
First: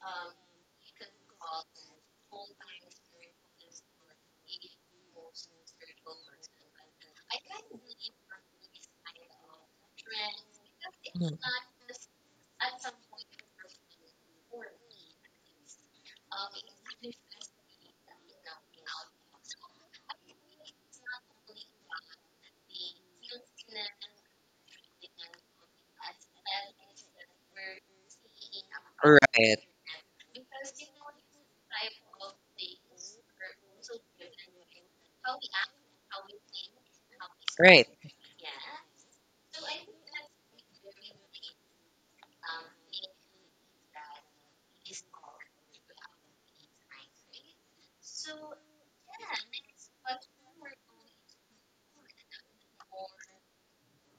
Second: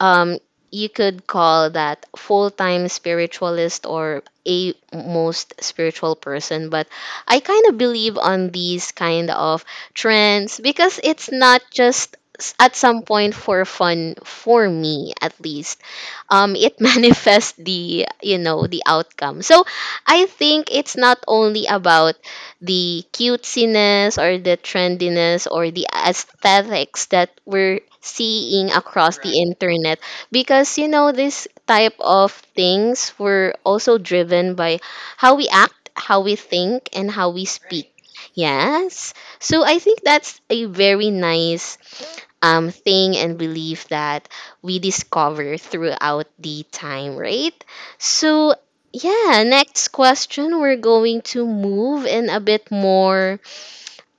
um you could call that full-time spiritualist or a most spiritual person, but I kind of believe on these kind of trends because it's Mhm. not just at some point for fun for me, at least it manifests the you know the outcome. So I think it's not only about the cutesiness or the trendiness or the aesthetics that we're seeing across Right. the Right. Right. internet because this type of things were also driven by how we act, how we think, and how we Right. Right, speak, yes. So I think that's a very nice thing and belief that we discover throughout the time, right? So, yeah, next question, we're going to move in a bit more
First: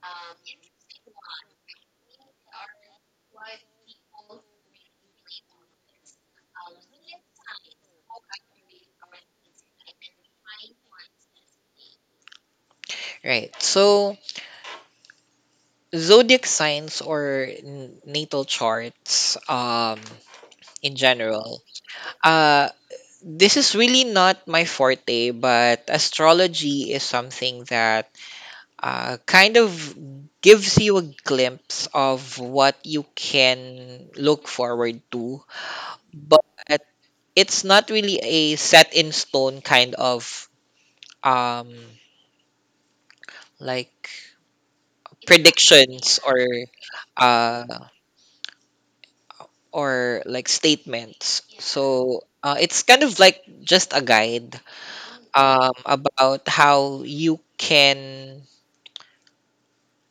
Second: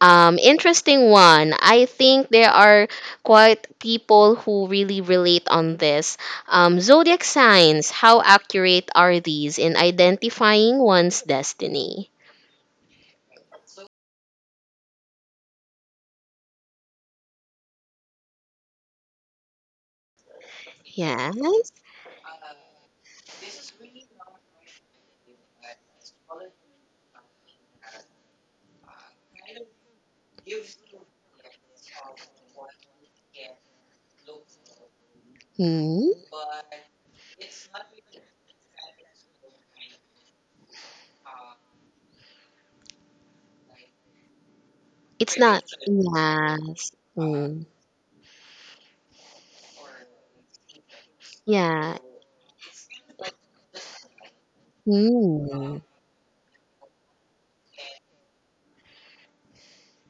interesting one. I think there are quite people who really relate on this. Zodiac signs, how accurate are these in identifying one's destiny? right. So zodiac signs, or natal charts, in general, Yes. uh, this is really not my forte, but astrology is something that kind of gives you a glimpse of what you can look forward to, Hmm. but it's not really a set in stone kind of um, like It's not. predictions, Yes. Hmm. uh, or like statements. Yeah. So it's kind of like just a guide Mm. about how you can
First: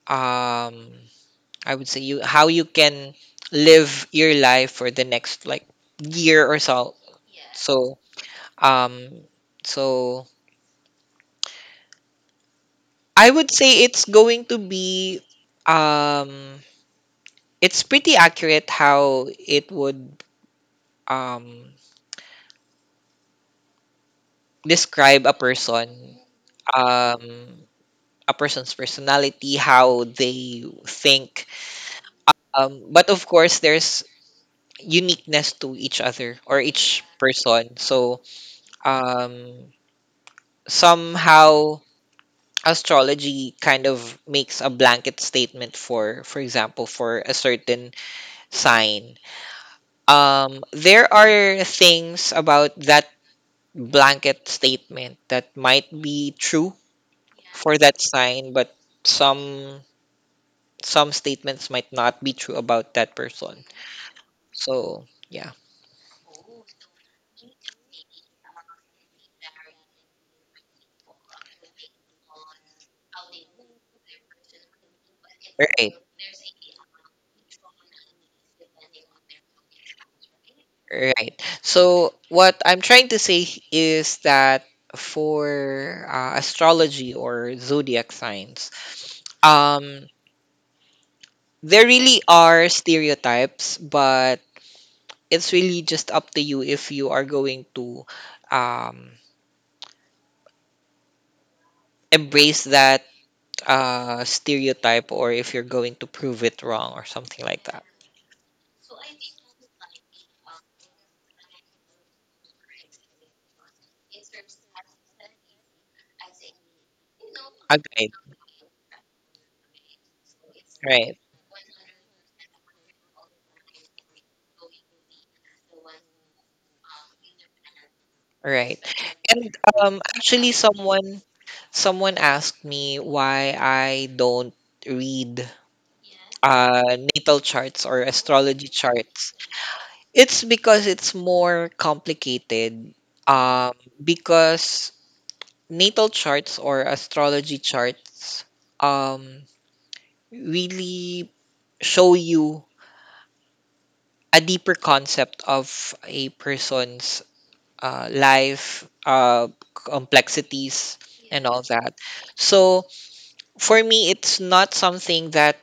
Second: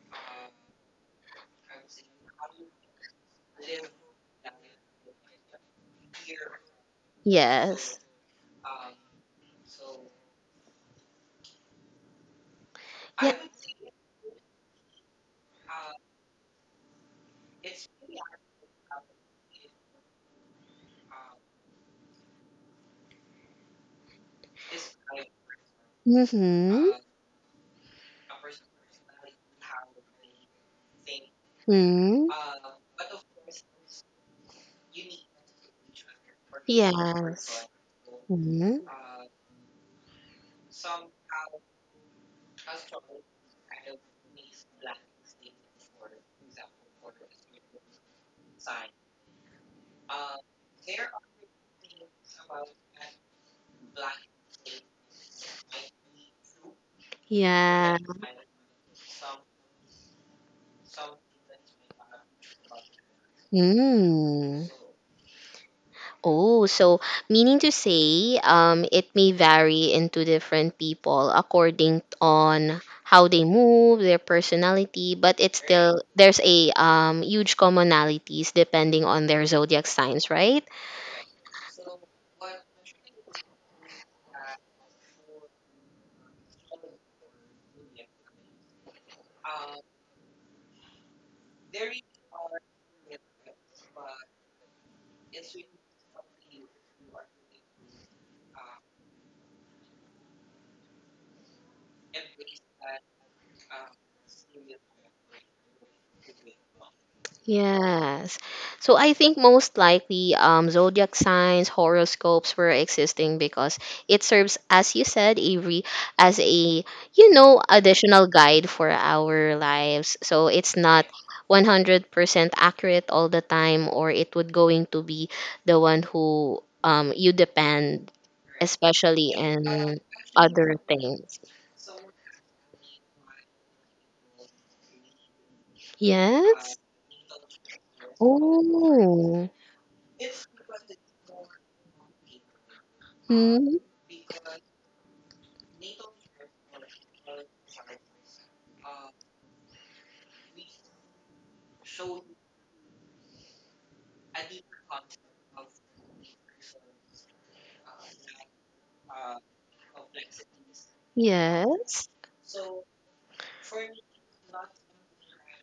um, I would say you how you can live your life for the next like year or so. Yes. So um so I Yeah. would say it's going to be um it's pretty accurate how it would um describe a person, Mm-hmm. um a person's personality, how they think. Mm. But of course there's uniqueness to each other, or each Yes. person. So Mm. um somehow astrology kind of makes a blanket statement for example, for a certain sign. There are things about that blanket statement that might be true for Yeah. that sign, but some some statements might not be true about that person. Mm. So yeah, Oh, so meaning to say, it may vary into different people according on how they move, their personality, but it's right. still there's a huge commonalities depending on their zodiac signs, right? Right. So what I'm trying to say is that for astrology or zodiac signs, um, there really are stereotypes, but it's really just up to you if you are going to um, embrace that stereotype, or if you're going to prove it wrong or something like that. Yes. So I think most likely zodiac signs, horoscopes were existing because it serves, as you said, Avery, as a, Agreed. additional guide for our lives. So it's not Right. 100% accurate all the time, or it would going to be the one who you depend, Right. especially And in actually other someone things. someone asked me why I don't read Yes. Natal charts or astrology charts. Oh. It's because it's more complicated, um Hmm. because natal charts or astrology charts um really show you a deeper concept of a person's life, complexities, and all that. Yes. So for me, it's not something that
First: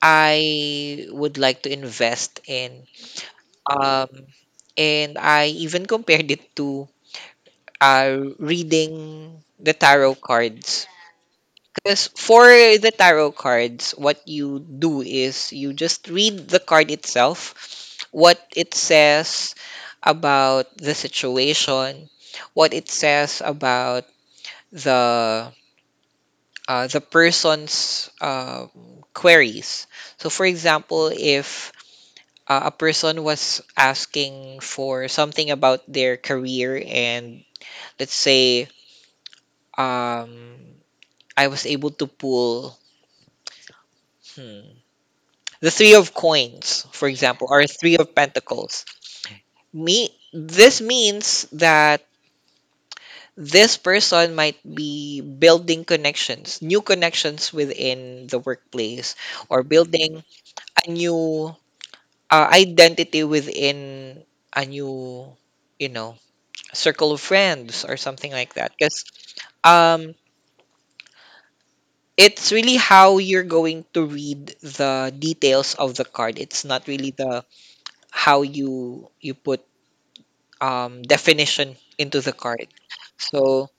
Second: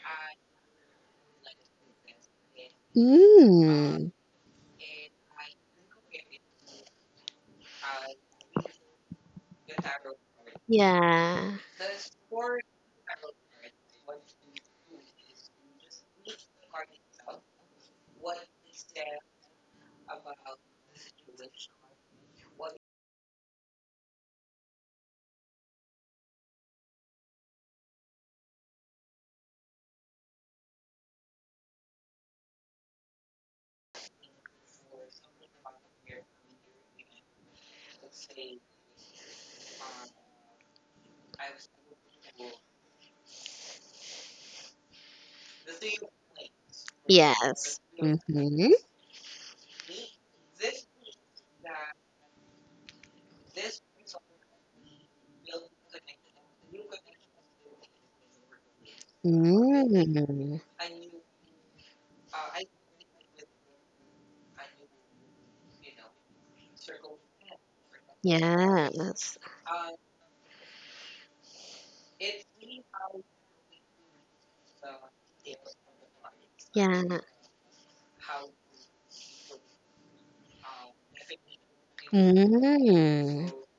I would like to invest in. Mm. Um, and I even compared it to reading the tarot cards. Yeah. Because for the tarot cards, what you do is you just read the card itself, what it says about the situation, what it says about the person's queries. So, for example, if a person was asking for something about their career, and let's say, um, I was able to pull, hmm, the three of coins, for example, or Yes. three of Mhm. pentacles. This means that this person might be building connections, new connections within the workplace, or building Mm. a new identity within a new, you know, circle of friends or something like that. Because Yes. um, it's really how you're going to read the details of the card. It's not Yeah. really the how you put definition into the card. Mm. So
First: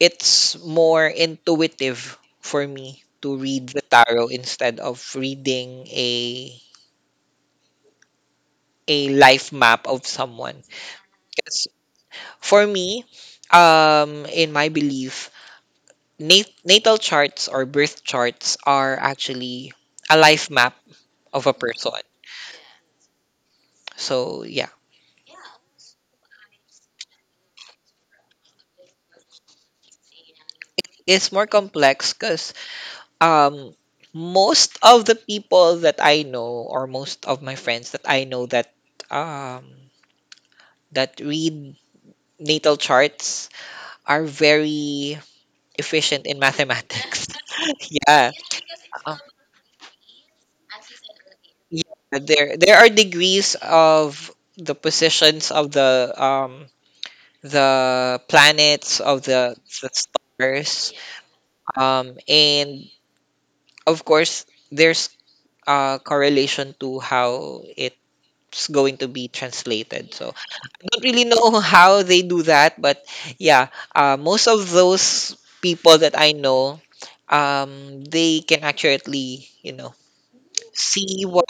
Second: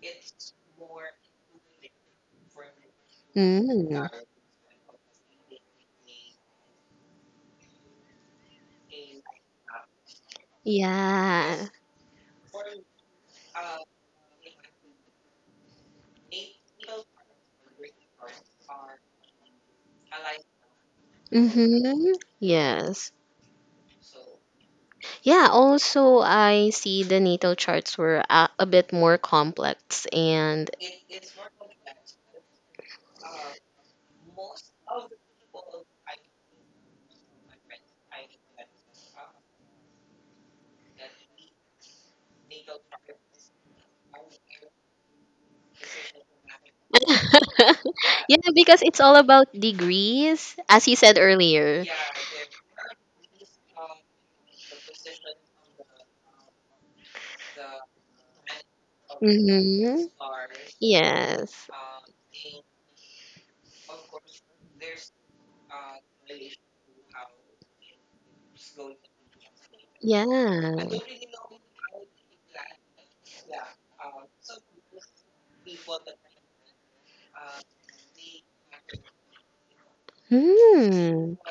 it's more intuitive for me to read the Mm. tarot instead of reading a, life map of someone. Yeah. For me, in my belief, natal charts or birth charts are actually a life map of a person. Mhm. Yes. So yeah, Yeah, also I see the natal charts were a bit more complex, and it's more complex because um, most of the people that I know, or most of my friends that I know that um, that read natal charts, are very efficient in mathematics. yeah. yeah, because it's all about degrees as you said earlier. Yeah, there are degrees of the positions of the planets, of the Mm-hmm. stars. Yes. And of course there's correlation to how it's going to be translated. Yeah. So I don't really know how they do that, but yeah, most of those people that I know, they can accurately, you know, see Hmm. what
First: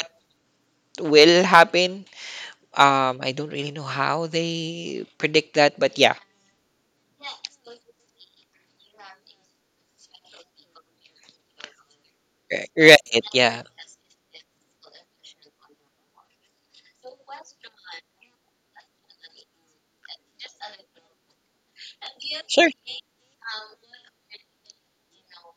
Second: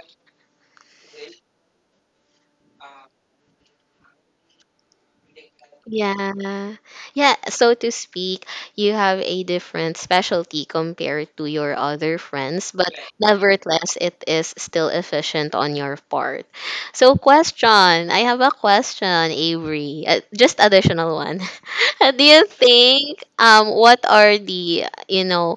will happen. I don't really know how they predict that, but yeah, Yeah. Yeah, so to speak, you have a different specialty compared to your other friends, but right, yeah, nevertheless, it is still efficient on your part. So, question. I have a question, Avery. Just additional one. Do you sure. think what are the,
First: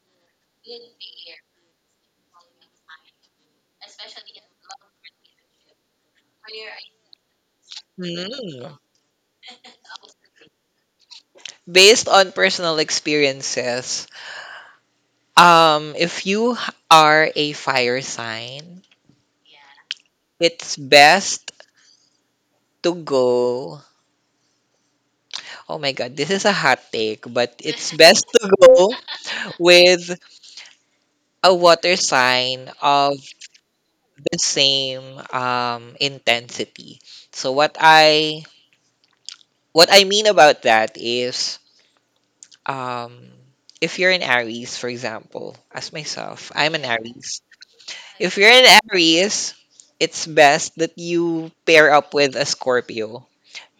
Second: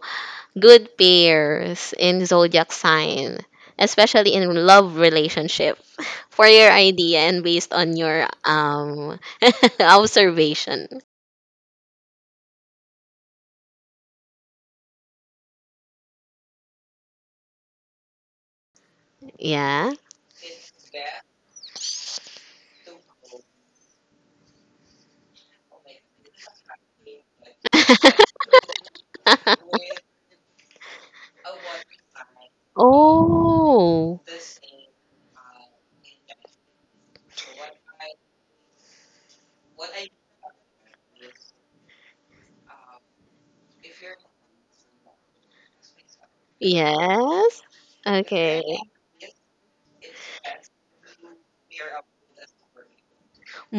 good pairs in zodiac sign, especially in love relationship, for your idea and based on your Mm. Observation. Based on personal experiences, if you are a fire sign, Yeah. it's best to go. Oh my God, this is a hot take, but it's best to go with a water sign of Oh, the same intensity. So what I mean about that is, um, if you're an Aries, for example, as myself, I'm an Aries. yes. If you're Okay. an Aries, it's best that you pair up with a Scorpio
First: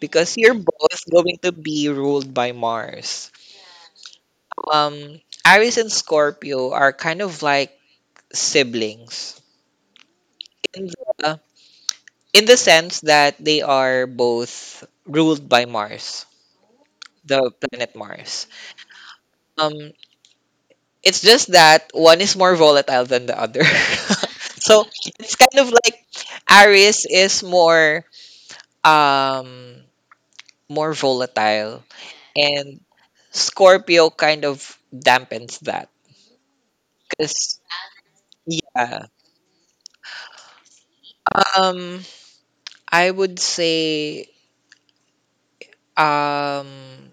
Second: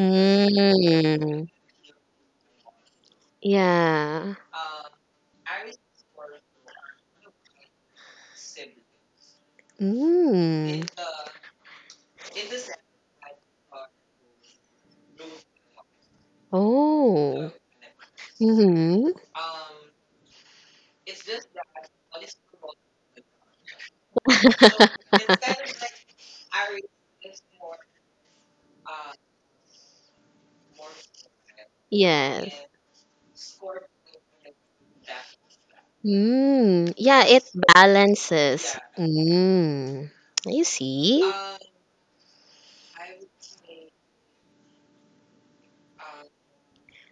because you're both going to be ruled by Mars. Yeah. Aries and Scorpio are kind of like siblings Mm. in the, in the sense that they are both ruled by Mars, the Oh. planet Mars. Mm-hmm. Um, It's just that one is more volatile than the other. so it's kind of like Aries is um more volatile, Yes. and Scorpio kind of dampens that. Mm, yeah, it Cause balances. yeah. Mm, you see. Um I would say um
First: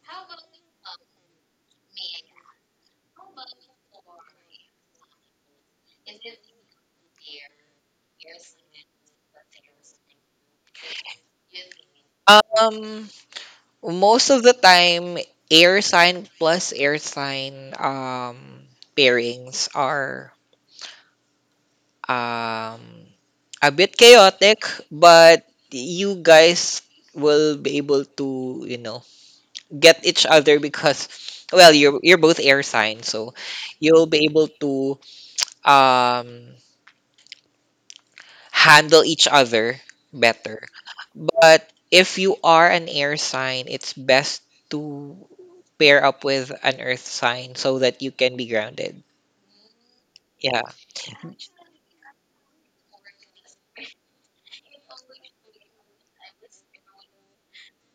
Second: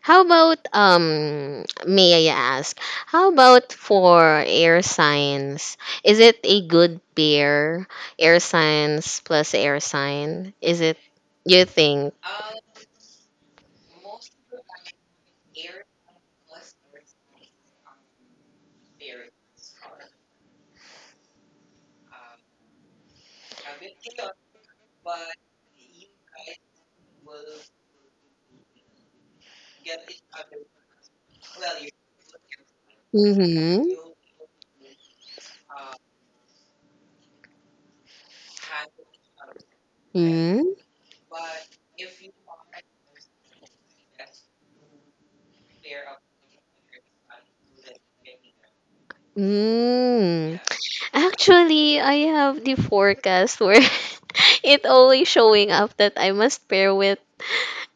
How about may I ask, how about for air signs? Is it a good pair? Air signs plus air sign? Is it you think? um most of the time air sign plus air sign pairings are um, a bit chaotic, but you guys will be able to, you know, get each other because, well, you're both air signs, so Mm-hmm. you'll be able to um, handle each other better. Mm-hmm. But if you are an air sign, it's best to pair up with an earth sign so that you can be grounded. Mm. Yeah, Actually, I have the forecast where it always showing up that I must pair with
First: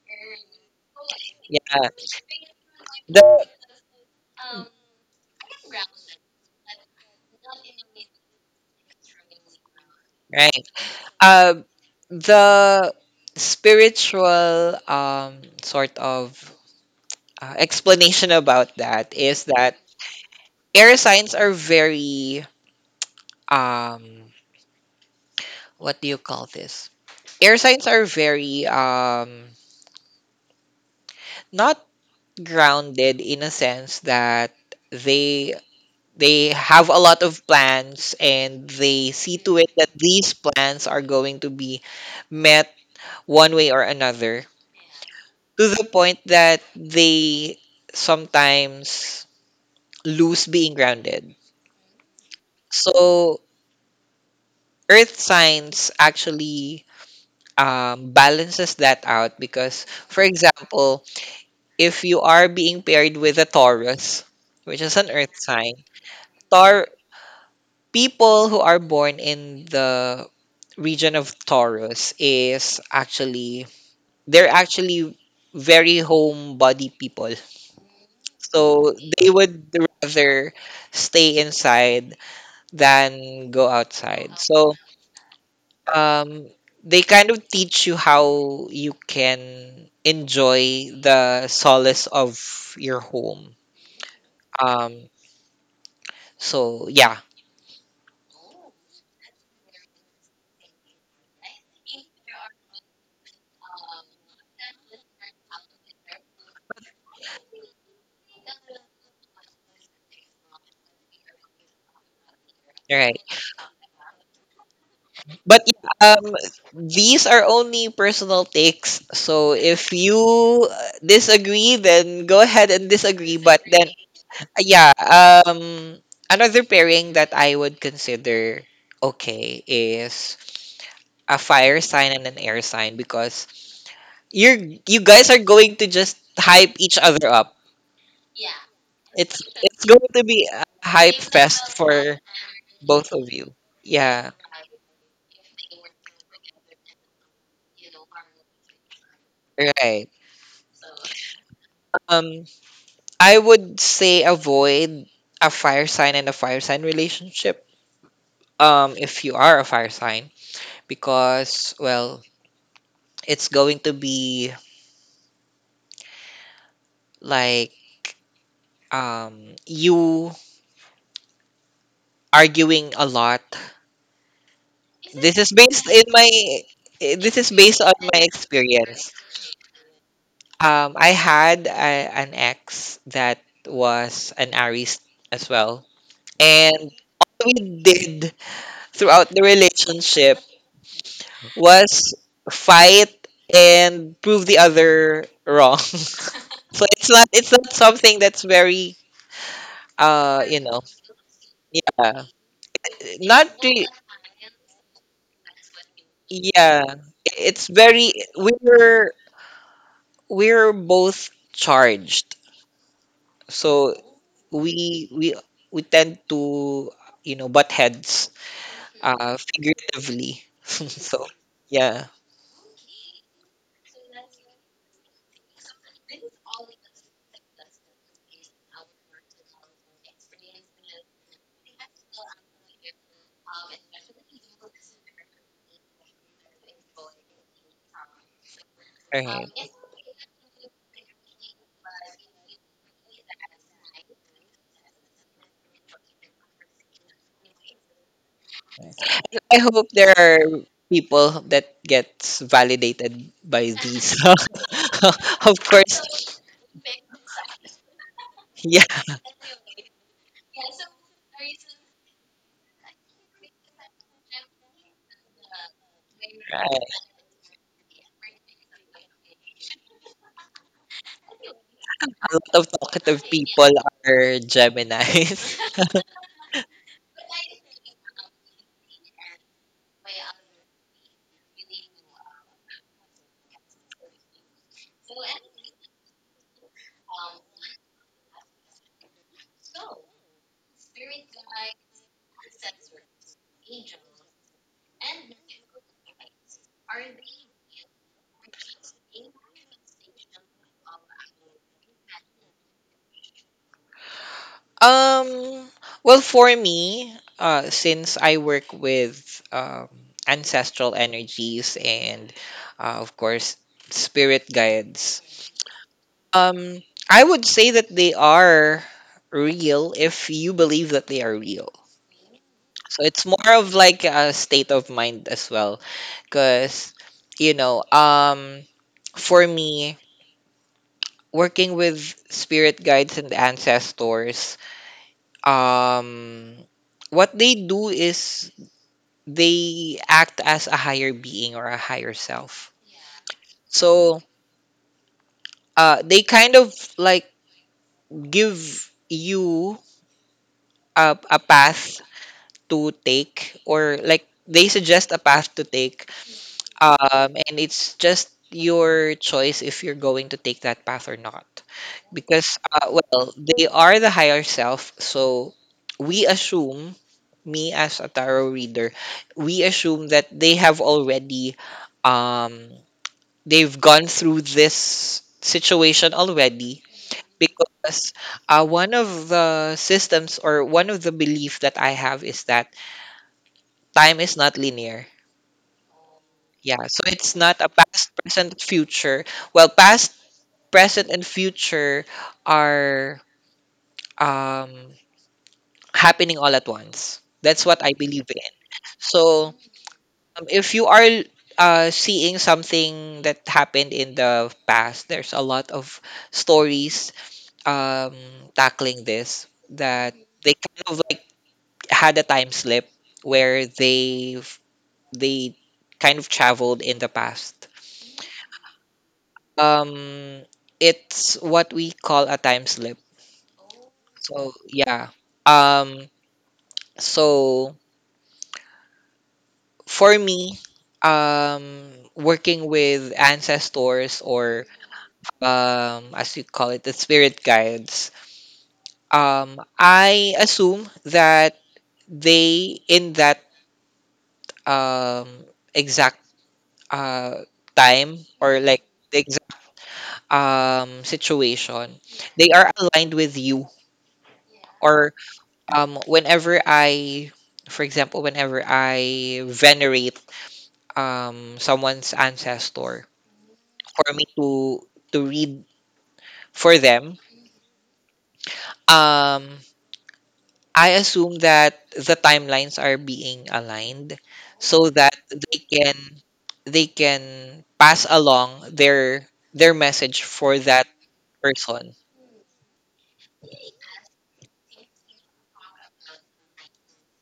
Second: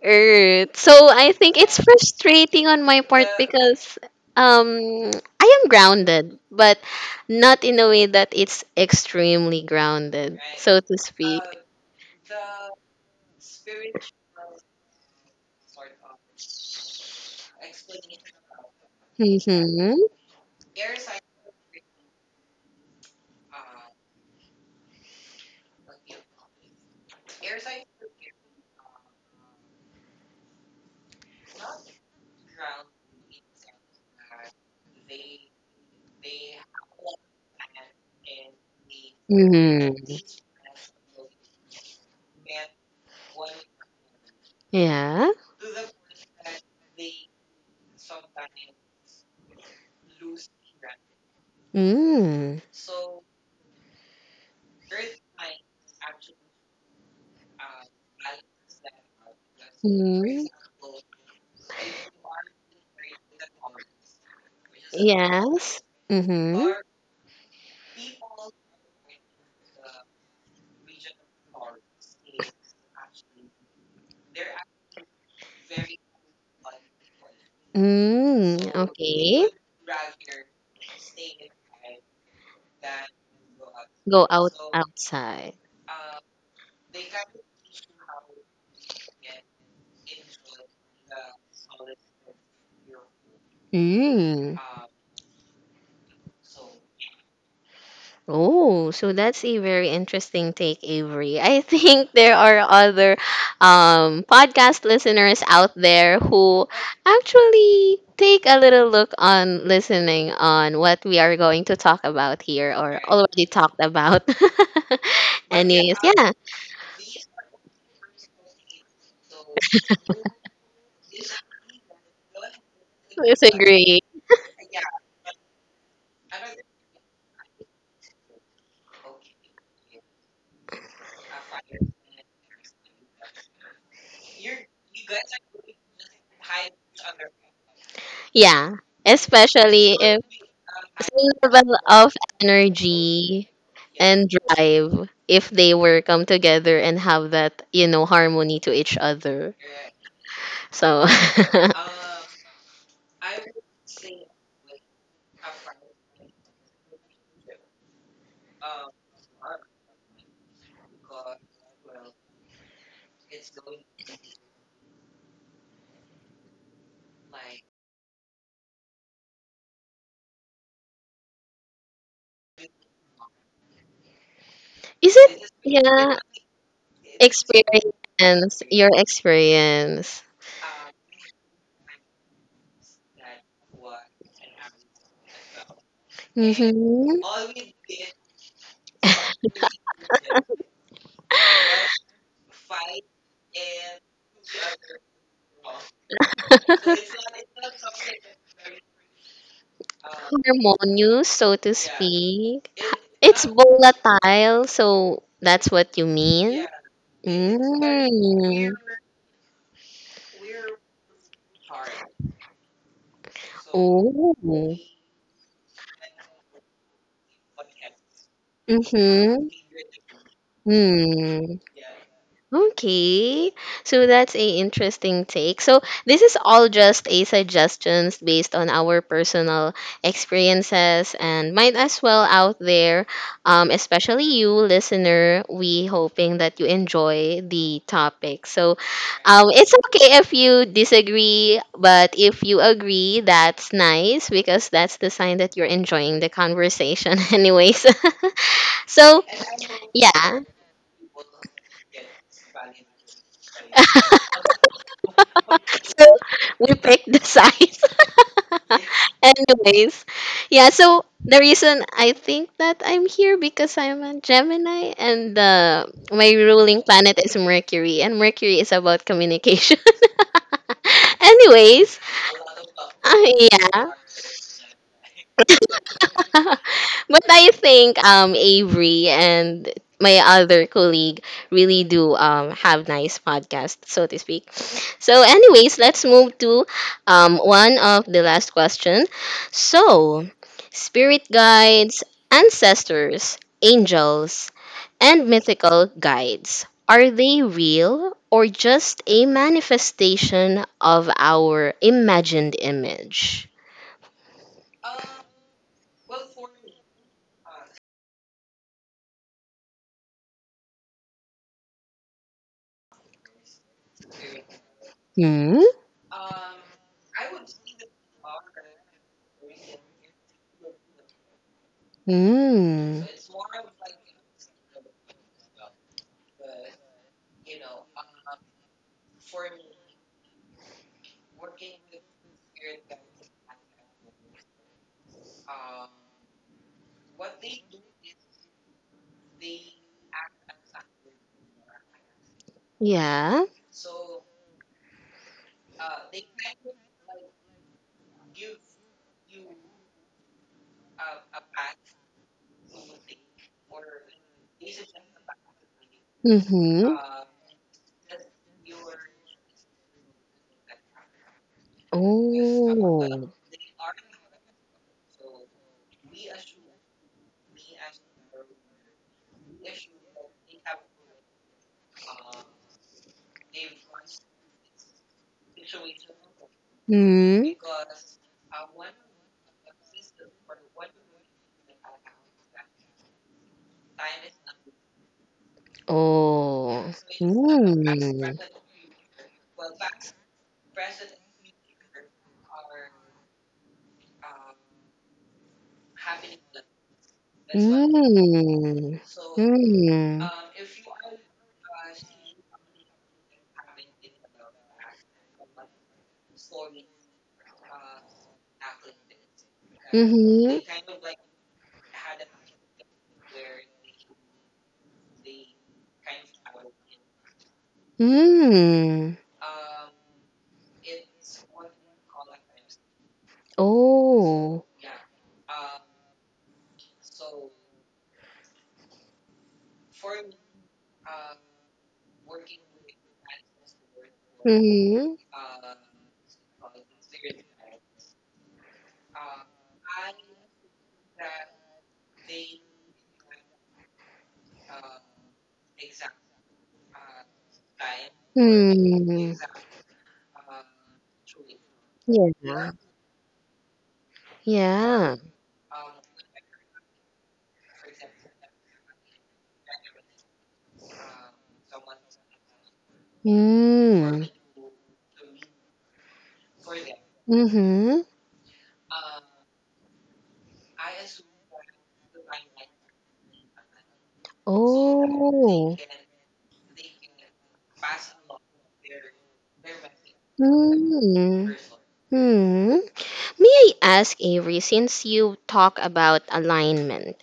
Earth. So I think it's yeah. frustrating on my part The, because um I am grounded, but not in a way that it's extremely grounded, right. so to speak. Um, the spiritual sort of explanation about that is that Mm-hmm. air signs are very um, what do you call this? Air signs are very not grounded in a sense that they they have a lot of plans and they see to it that these Mm-hmm. plans are going to be met one way or another Yeah. to the point that they sometimes lose being grounded. Mm. So earth signs actually balances that out because, for Mm. example, if you are being paired with a Taurus, which is an earth sign, Yes. Mm-hmm. Tar people who are born in the region of Taurus is actually they're actually very homebody people. Mm. So they Okay. would rather stay inside than go Go outside. out So outside. um, they kind of teach you how you can enjoy the solace of your home. Mm. Um, so yeah, Oh, so that's a very interesting take, Avery. I think there are other podcast listeners out there who actually take a little look on listening on what we are going to talk about here or right. already talked about. But Anyways, yeah, yeah, these are only personal takes. So if you disagree, then go ahead and disagree. But then, disagree. yeah, another pairing that I would consider okay is a fire sign and an air sign because you guys are going to just hype each other up. Yeah, It's especially going if to be a hype same level fest of for both of energy you. and Yeah, drive if they were come together and have that harmony to each other. right. So Um, I would say avoid a fire sign and a fire sign relationship. If you are a fire sign, because well, it's going to be like you arguing a lot. is This is it based in yeah my this is based on my experience your experience. experience. I had an ex that was an Aries as well, and all Mm-hmm. we did throughout the relationship was fight and prove the other wrong. So it's not something that's very you know Harmonious, so to yeah speak. It's Not really. volatile, so that's what you mean. Yeah, it's very Mm. we're both charged, so Oh. we we we tend to, you know, butt heads, Mm-hmm. Figuratively. So Hmm. yeah, Okay. So that's a interesting take. So this is all just a suggestions based on our personal experiences and might as well out there, especially you listener, we hoping that you enjoy the topic. So all right. it's okay if you disagree, but if you agree, that's nice because that's the sign that you're enjoying the conversation anyways. So I hope there yeah, are people that gets validated by these. Of so course, we picked the size. yeah, Anyways, yeah. So the reason I think that I'm here because I'm a Gemini, and my right. ruling planet is Mercury, and Mercury is about communication. Anyways, A lot of uh, talkative people yeah. are Geminis. But I think Avery and my other colleague really do have nice podcasts, so to speak. So, anyways, let's move to one of the last question. So, spirit guides, ancestors, angels, and mythical guides. Are they real or just a manifestation of our imagined image? Um, well, for me, since I work with um, ancestral energies and, of course, spirit guides. Hmm? Um, I would say that they are real if you believe that they are real. Hmm. So it's more of like a state of mind as well, because you know, for me, working with spirit guides and ancestors, um, what they do is they act as a higher being or a higher self. Yeah. So, they kind of like give you a path to take, or like they suggest a path to take, Mm-hmm. And it's just your choice if you're going to take that path or not, because Oh. well, they are the higher self, so we assume, me as a tarot reader, we assume that they have already um they've gone through this situation already, Mm. because one of the systems or one of the belief that I have is that time is not linear. Yeah, Oh. so it's not a past, Mm. present, future. Well, past, present, and future are um, happening all at once. That's what I believe in. Mm. So Mm. If you are seeing something that happened in the past, there's a lot of stories um, tackling this that they Mm-hmm. kind of like had a time slip where they kind of traveled in the past. Mm. Um, it's what we call a time slip. So Oh. yeah. Um, so for me, working with ancestors or Mm-hmm. As you call it, the spirit guides. I assume that they in that um exact uh time, or like the Mm. exact situation, they are Yeah. aligned with you, or Yeah. Whenever I, for example, whenever I venerate someone's ancestor for Mm. me to read for them, Mm-hmm. um I assume that the timelines are being aligned so that they Oh. can they can pass along their message for that Hmm. person. Hmm. May I ask, Avery, since you talk about alignment,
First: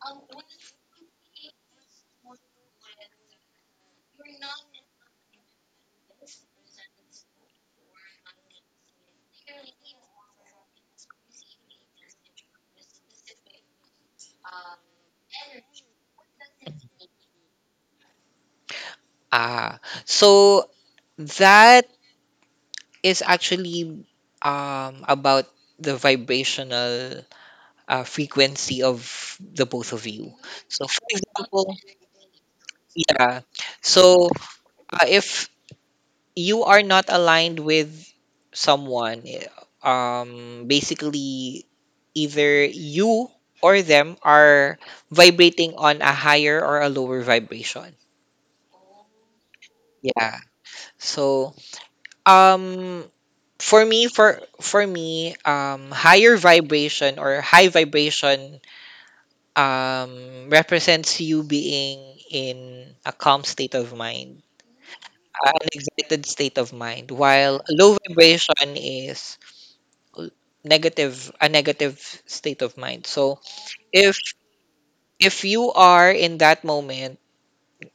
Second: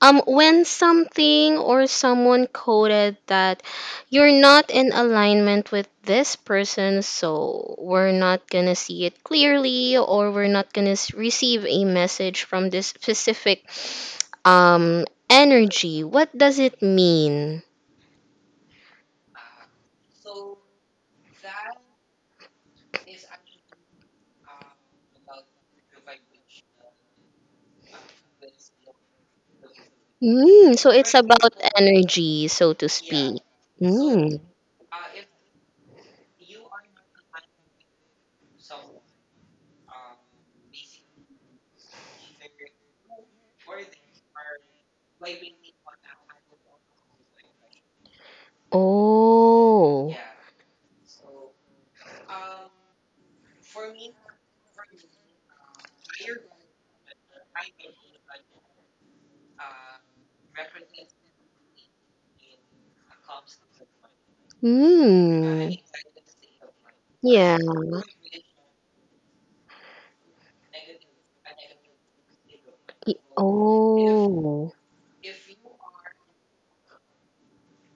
when something or someone coded that you're not in alignment with this person, so we're not gonna see it clearly, or we're not gonna receive a message from this specific um energy. What does it mean? So that is actually about the vibrational frequency of the both of you. Mm, So, so for it's about example, energy, so to yeah. speak. So, Mm. If you are not aligned with someone, basically, either you or them are vibrating on a higher or a lower vibration. Oh. Yeah. So, um, for me, higher vibration or high vibration represents you being in a calm state of mind, an Mm. excited state of mind, Yeah. while low vibration is a negative state of mind. So if Oh. You are in that moment,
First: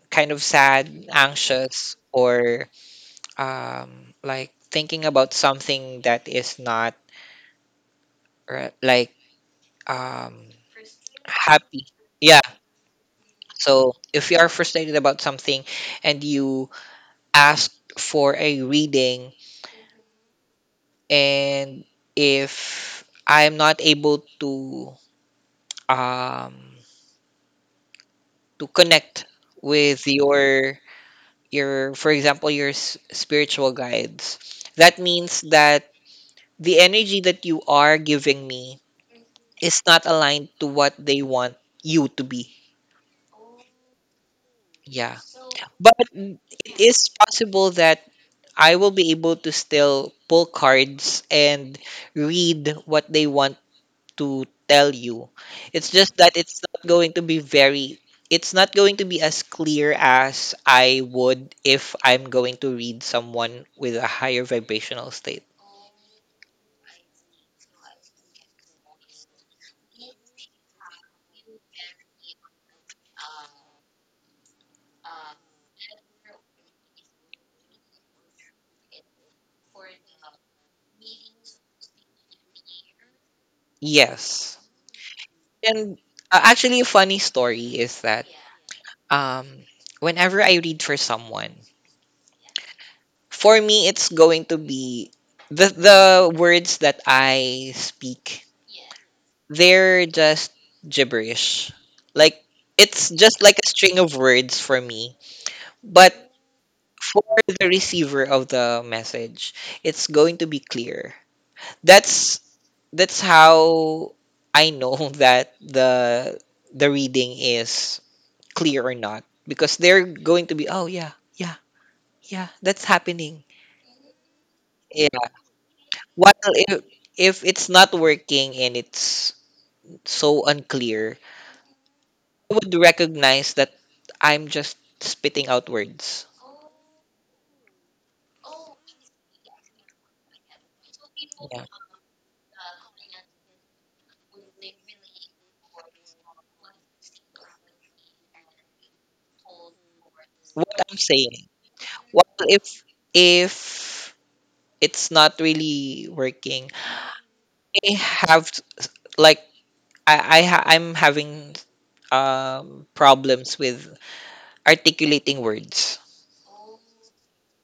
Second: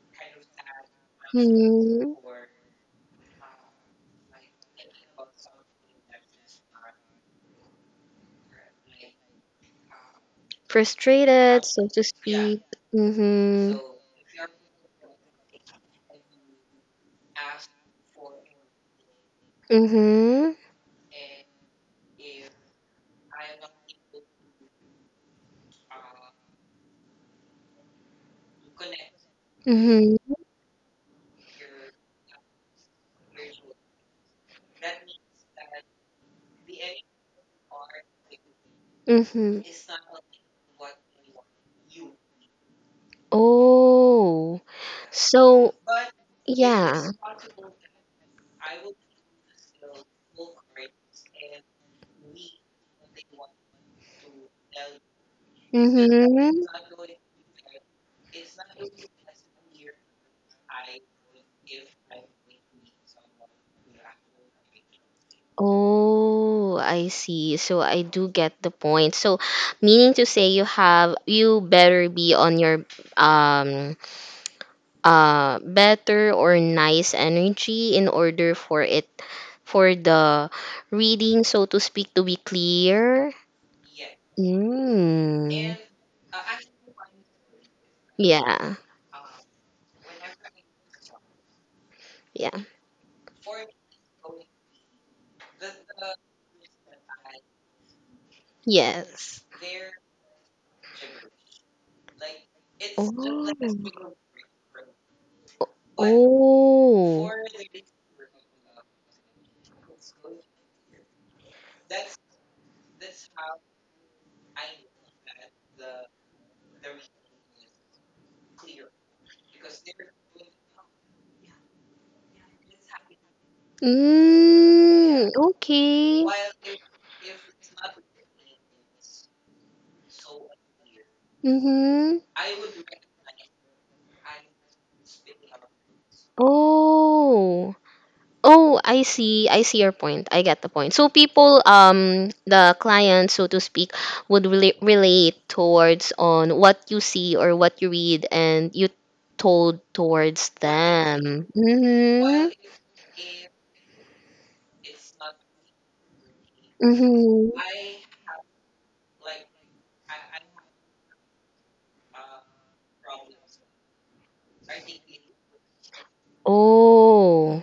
kind of sad, anxious, Hmm. or like thinking about something that is not uh, like um, Frustrated, happy, so to yeah. speak. Mm-hmm. So if you are frustrated about something and you asked for a reading, Mm-hmm. and if I'm not able um to connect with Mm-hmm. your for example, your spiritual guides, that means that the energy that you are giving me Mm-hmm. is not aligned to what they want you to be. Oh. Yeah, So, but it yeah. is possible that I will be able to still pull cards and read what they want to tell you. It's just that Mm-hmm. it's not going to be very, it's not going to be as clear as I would if I'm going to read someone with a higher vibrational state. Oh, I see. So I do get the point. So meaning to say you better be on your um better or nice energy in order for it for the reading, so to speak, to be clear. Yes. Mm. And actually a funny story is that Yeah. um whenever I read for someone, Yeah. for me it's going to be the words that I speak, Yes. they're just gibberish. Like it's just like a string of Oh. words for me. But for Oh. the receiver of the message, it's going to be clear. That's that's how I know that the reading is clear or not, because they're going to be, oh yeah, yeah, yeah, that's happening, yeah. Mm, okay. While if it's not working and it's so unclear, Mm-hmm. I would recognize that I'm just spitting out words, Oh. Oh, I see. I see your point. I get the point. So people, yeah, the clients, so to speak, would relate towards on what you see or what you read, and you told towards what I'm them. saying. While Mm-hmm. if if it's not really working, Mm-hmm. I have like, I'm having problems with articulating words. Oh.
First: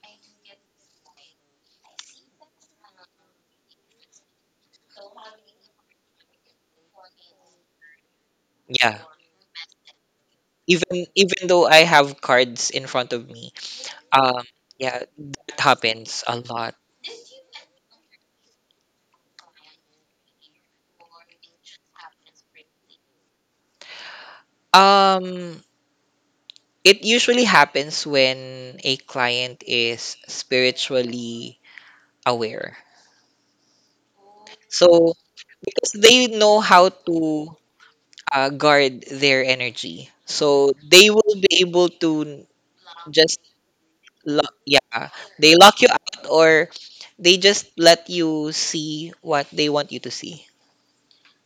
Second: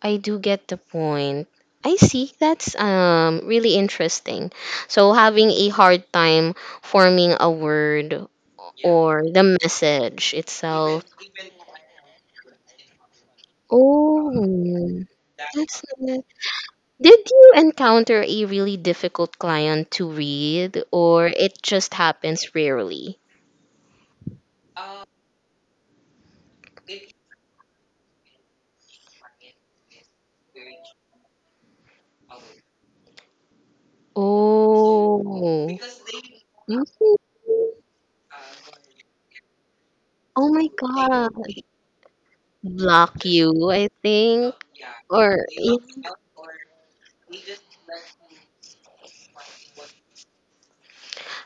I do get the point. I see. That's really interesting. So having a hard time forming a word Yeah. or the message itself. Even though I have cards in front of me. Um Oh, yeah, that that's not. happens a lot. Did you encounter a really difficult client to read, or it just happens rarely? Um it usually happens when a client is spiritually aware. So Oh. Mhm. 'cause they know how to guard their energy. Oh my So they will be God. able to Block just you, I think. yeah, Or they yeah. lock you out or they just let you see what they want you to see.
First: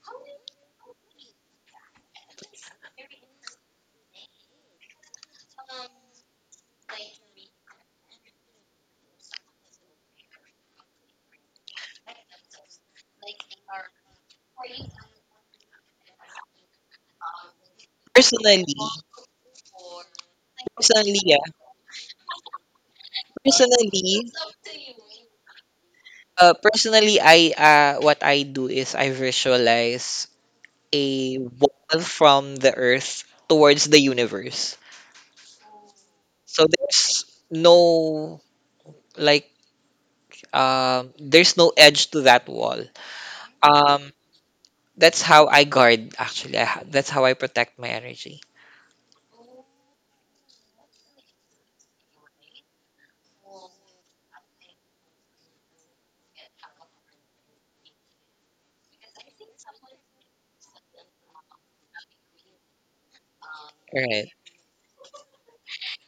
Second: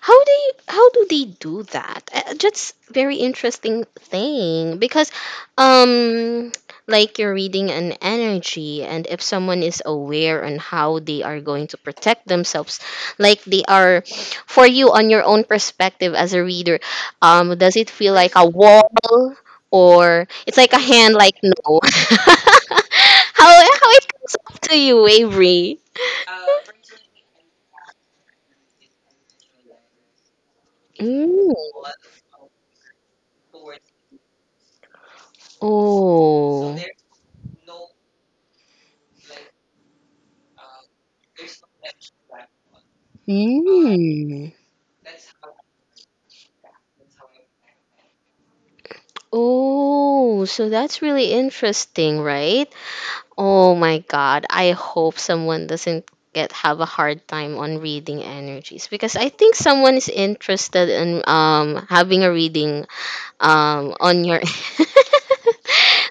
How do you, how do they do that? That's very interesting thing because um like you're reading an energy, and if someone is aware on how they are going to protect themselves, like they are for you on your own perspective as a reader, does it feel like a Personally, wall, or it's like a hand, personally, like yeah, no, how it personally, comes up to you, Avery? Personally, I what I do is I visualize a Mm. wall from the Earth towards the universe. So Oh. there's no like there's no edge to that wall. Um, that's how I guard actually. That's how I protect my energy. Oh, so that's really interesting, right? Oh my God, I hope someone doesn't get have a hard time on reading energies because I think someone is interested in having a reading on Right. your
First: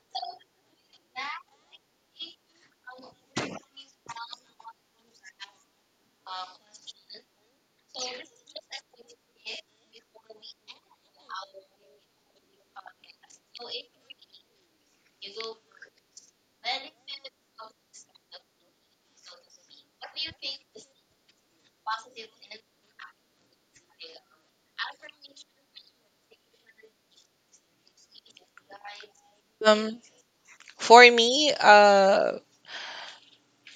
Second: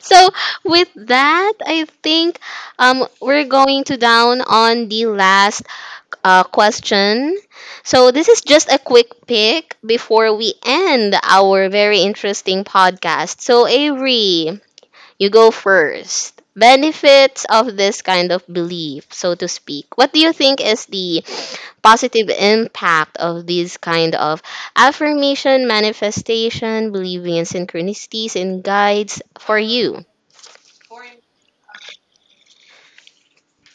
So with that, I think we're going to down on the last question. So, this is just a quick pick before we end our very interesting podcast. So, Avery, you go first. Benefits of this kind of belief, so to speak. What do you think is the positive impact of these kind of affirmation, manifestation, believing in synchronicities, and guides for Um, you? for me,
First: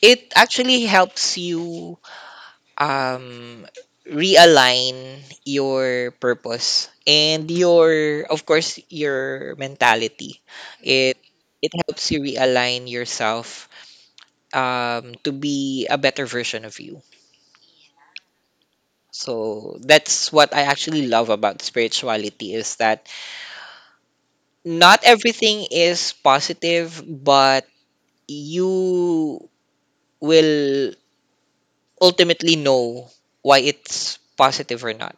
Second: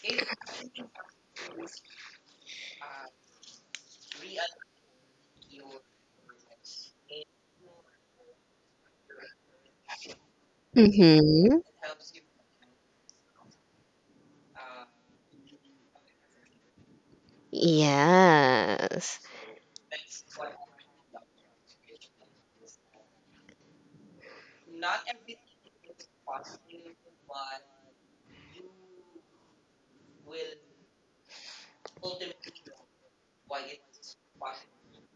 it actually helps you um realign your purpose and your, of course, your mentality. It Mm-hmm. it helps you realign yourself to be a better version of you. Yes. So that's what I actually love about spirituality is that not everything is positive, but you will ultimately know why it's positive or not.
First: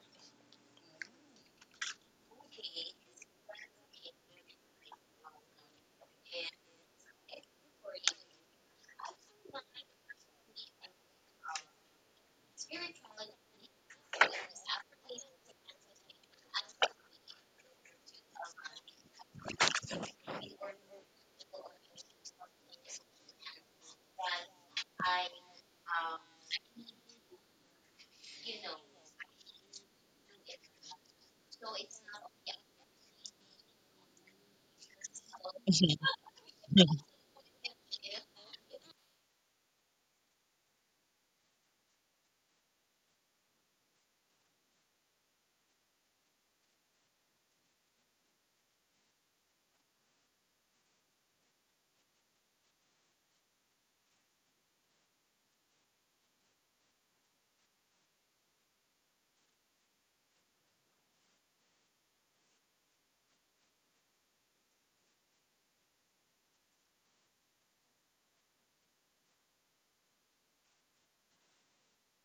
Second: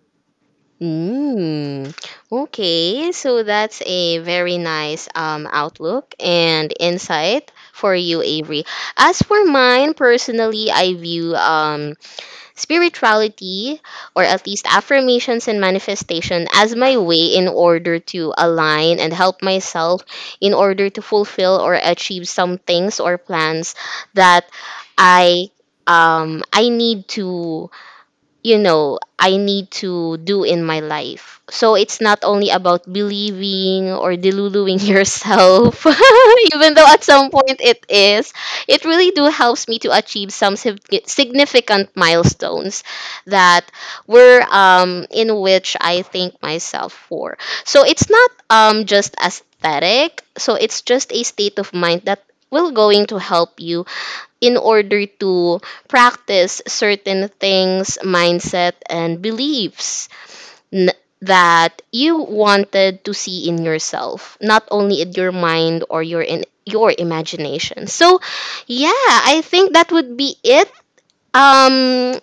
Mm, okay, so that's a very nice outlook and insight for you, Avery. As for mine, personally, I view spirituality or at least affirmations and manifestation as my way in order to align and help myself in order to fulfill or achieve some things or plans that I I need to do in my life. So it's not only about believing or deluding yourself, even though at some point it is. It really do helps me to achieve some significant milestones that were in which I thank myself for. So it's not just aesthetic. So it's just a state of mind that will going to help you in order to practice certain things, mindset, and beliefs n- that you wanted to see in yourself, not only in your mind or your in your imagination. So, yeah, I think that would be it. Um,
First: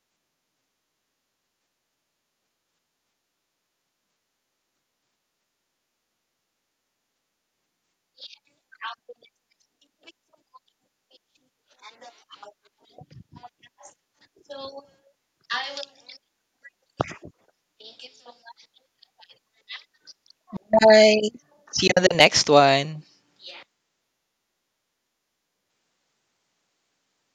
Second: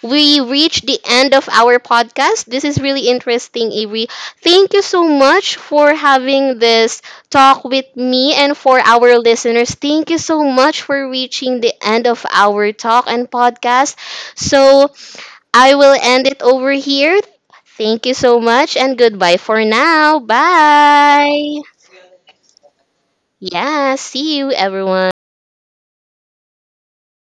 we reached the end of our podcast. This is really interesting, Avery. Thank you so much for having this talk with me and for our listeners. Thank you so much for reaching the end of our talk and podcast. So I will end it over here. Thank you so much, and goodbye for now. Bye. Bye. See you on the next one. Yeah, see you everyone.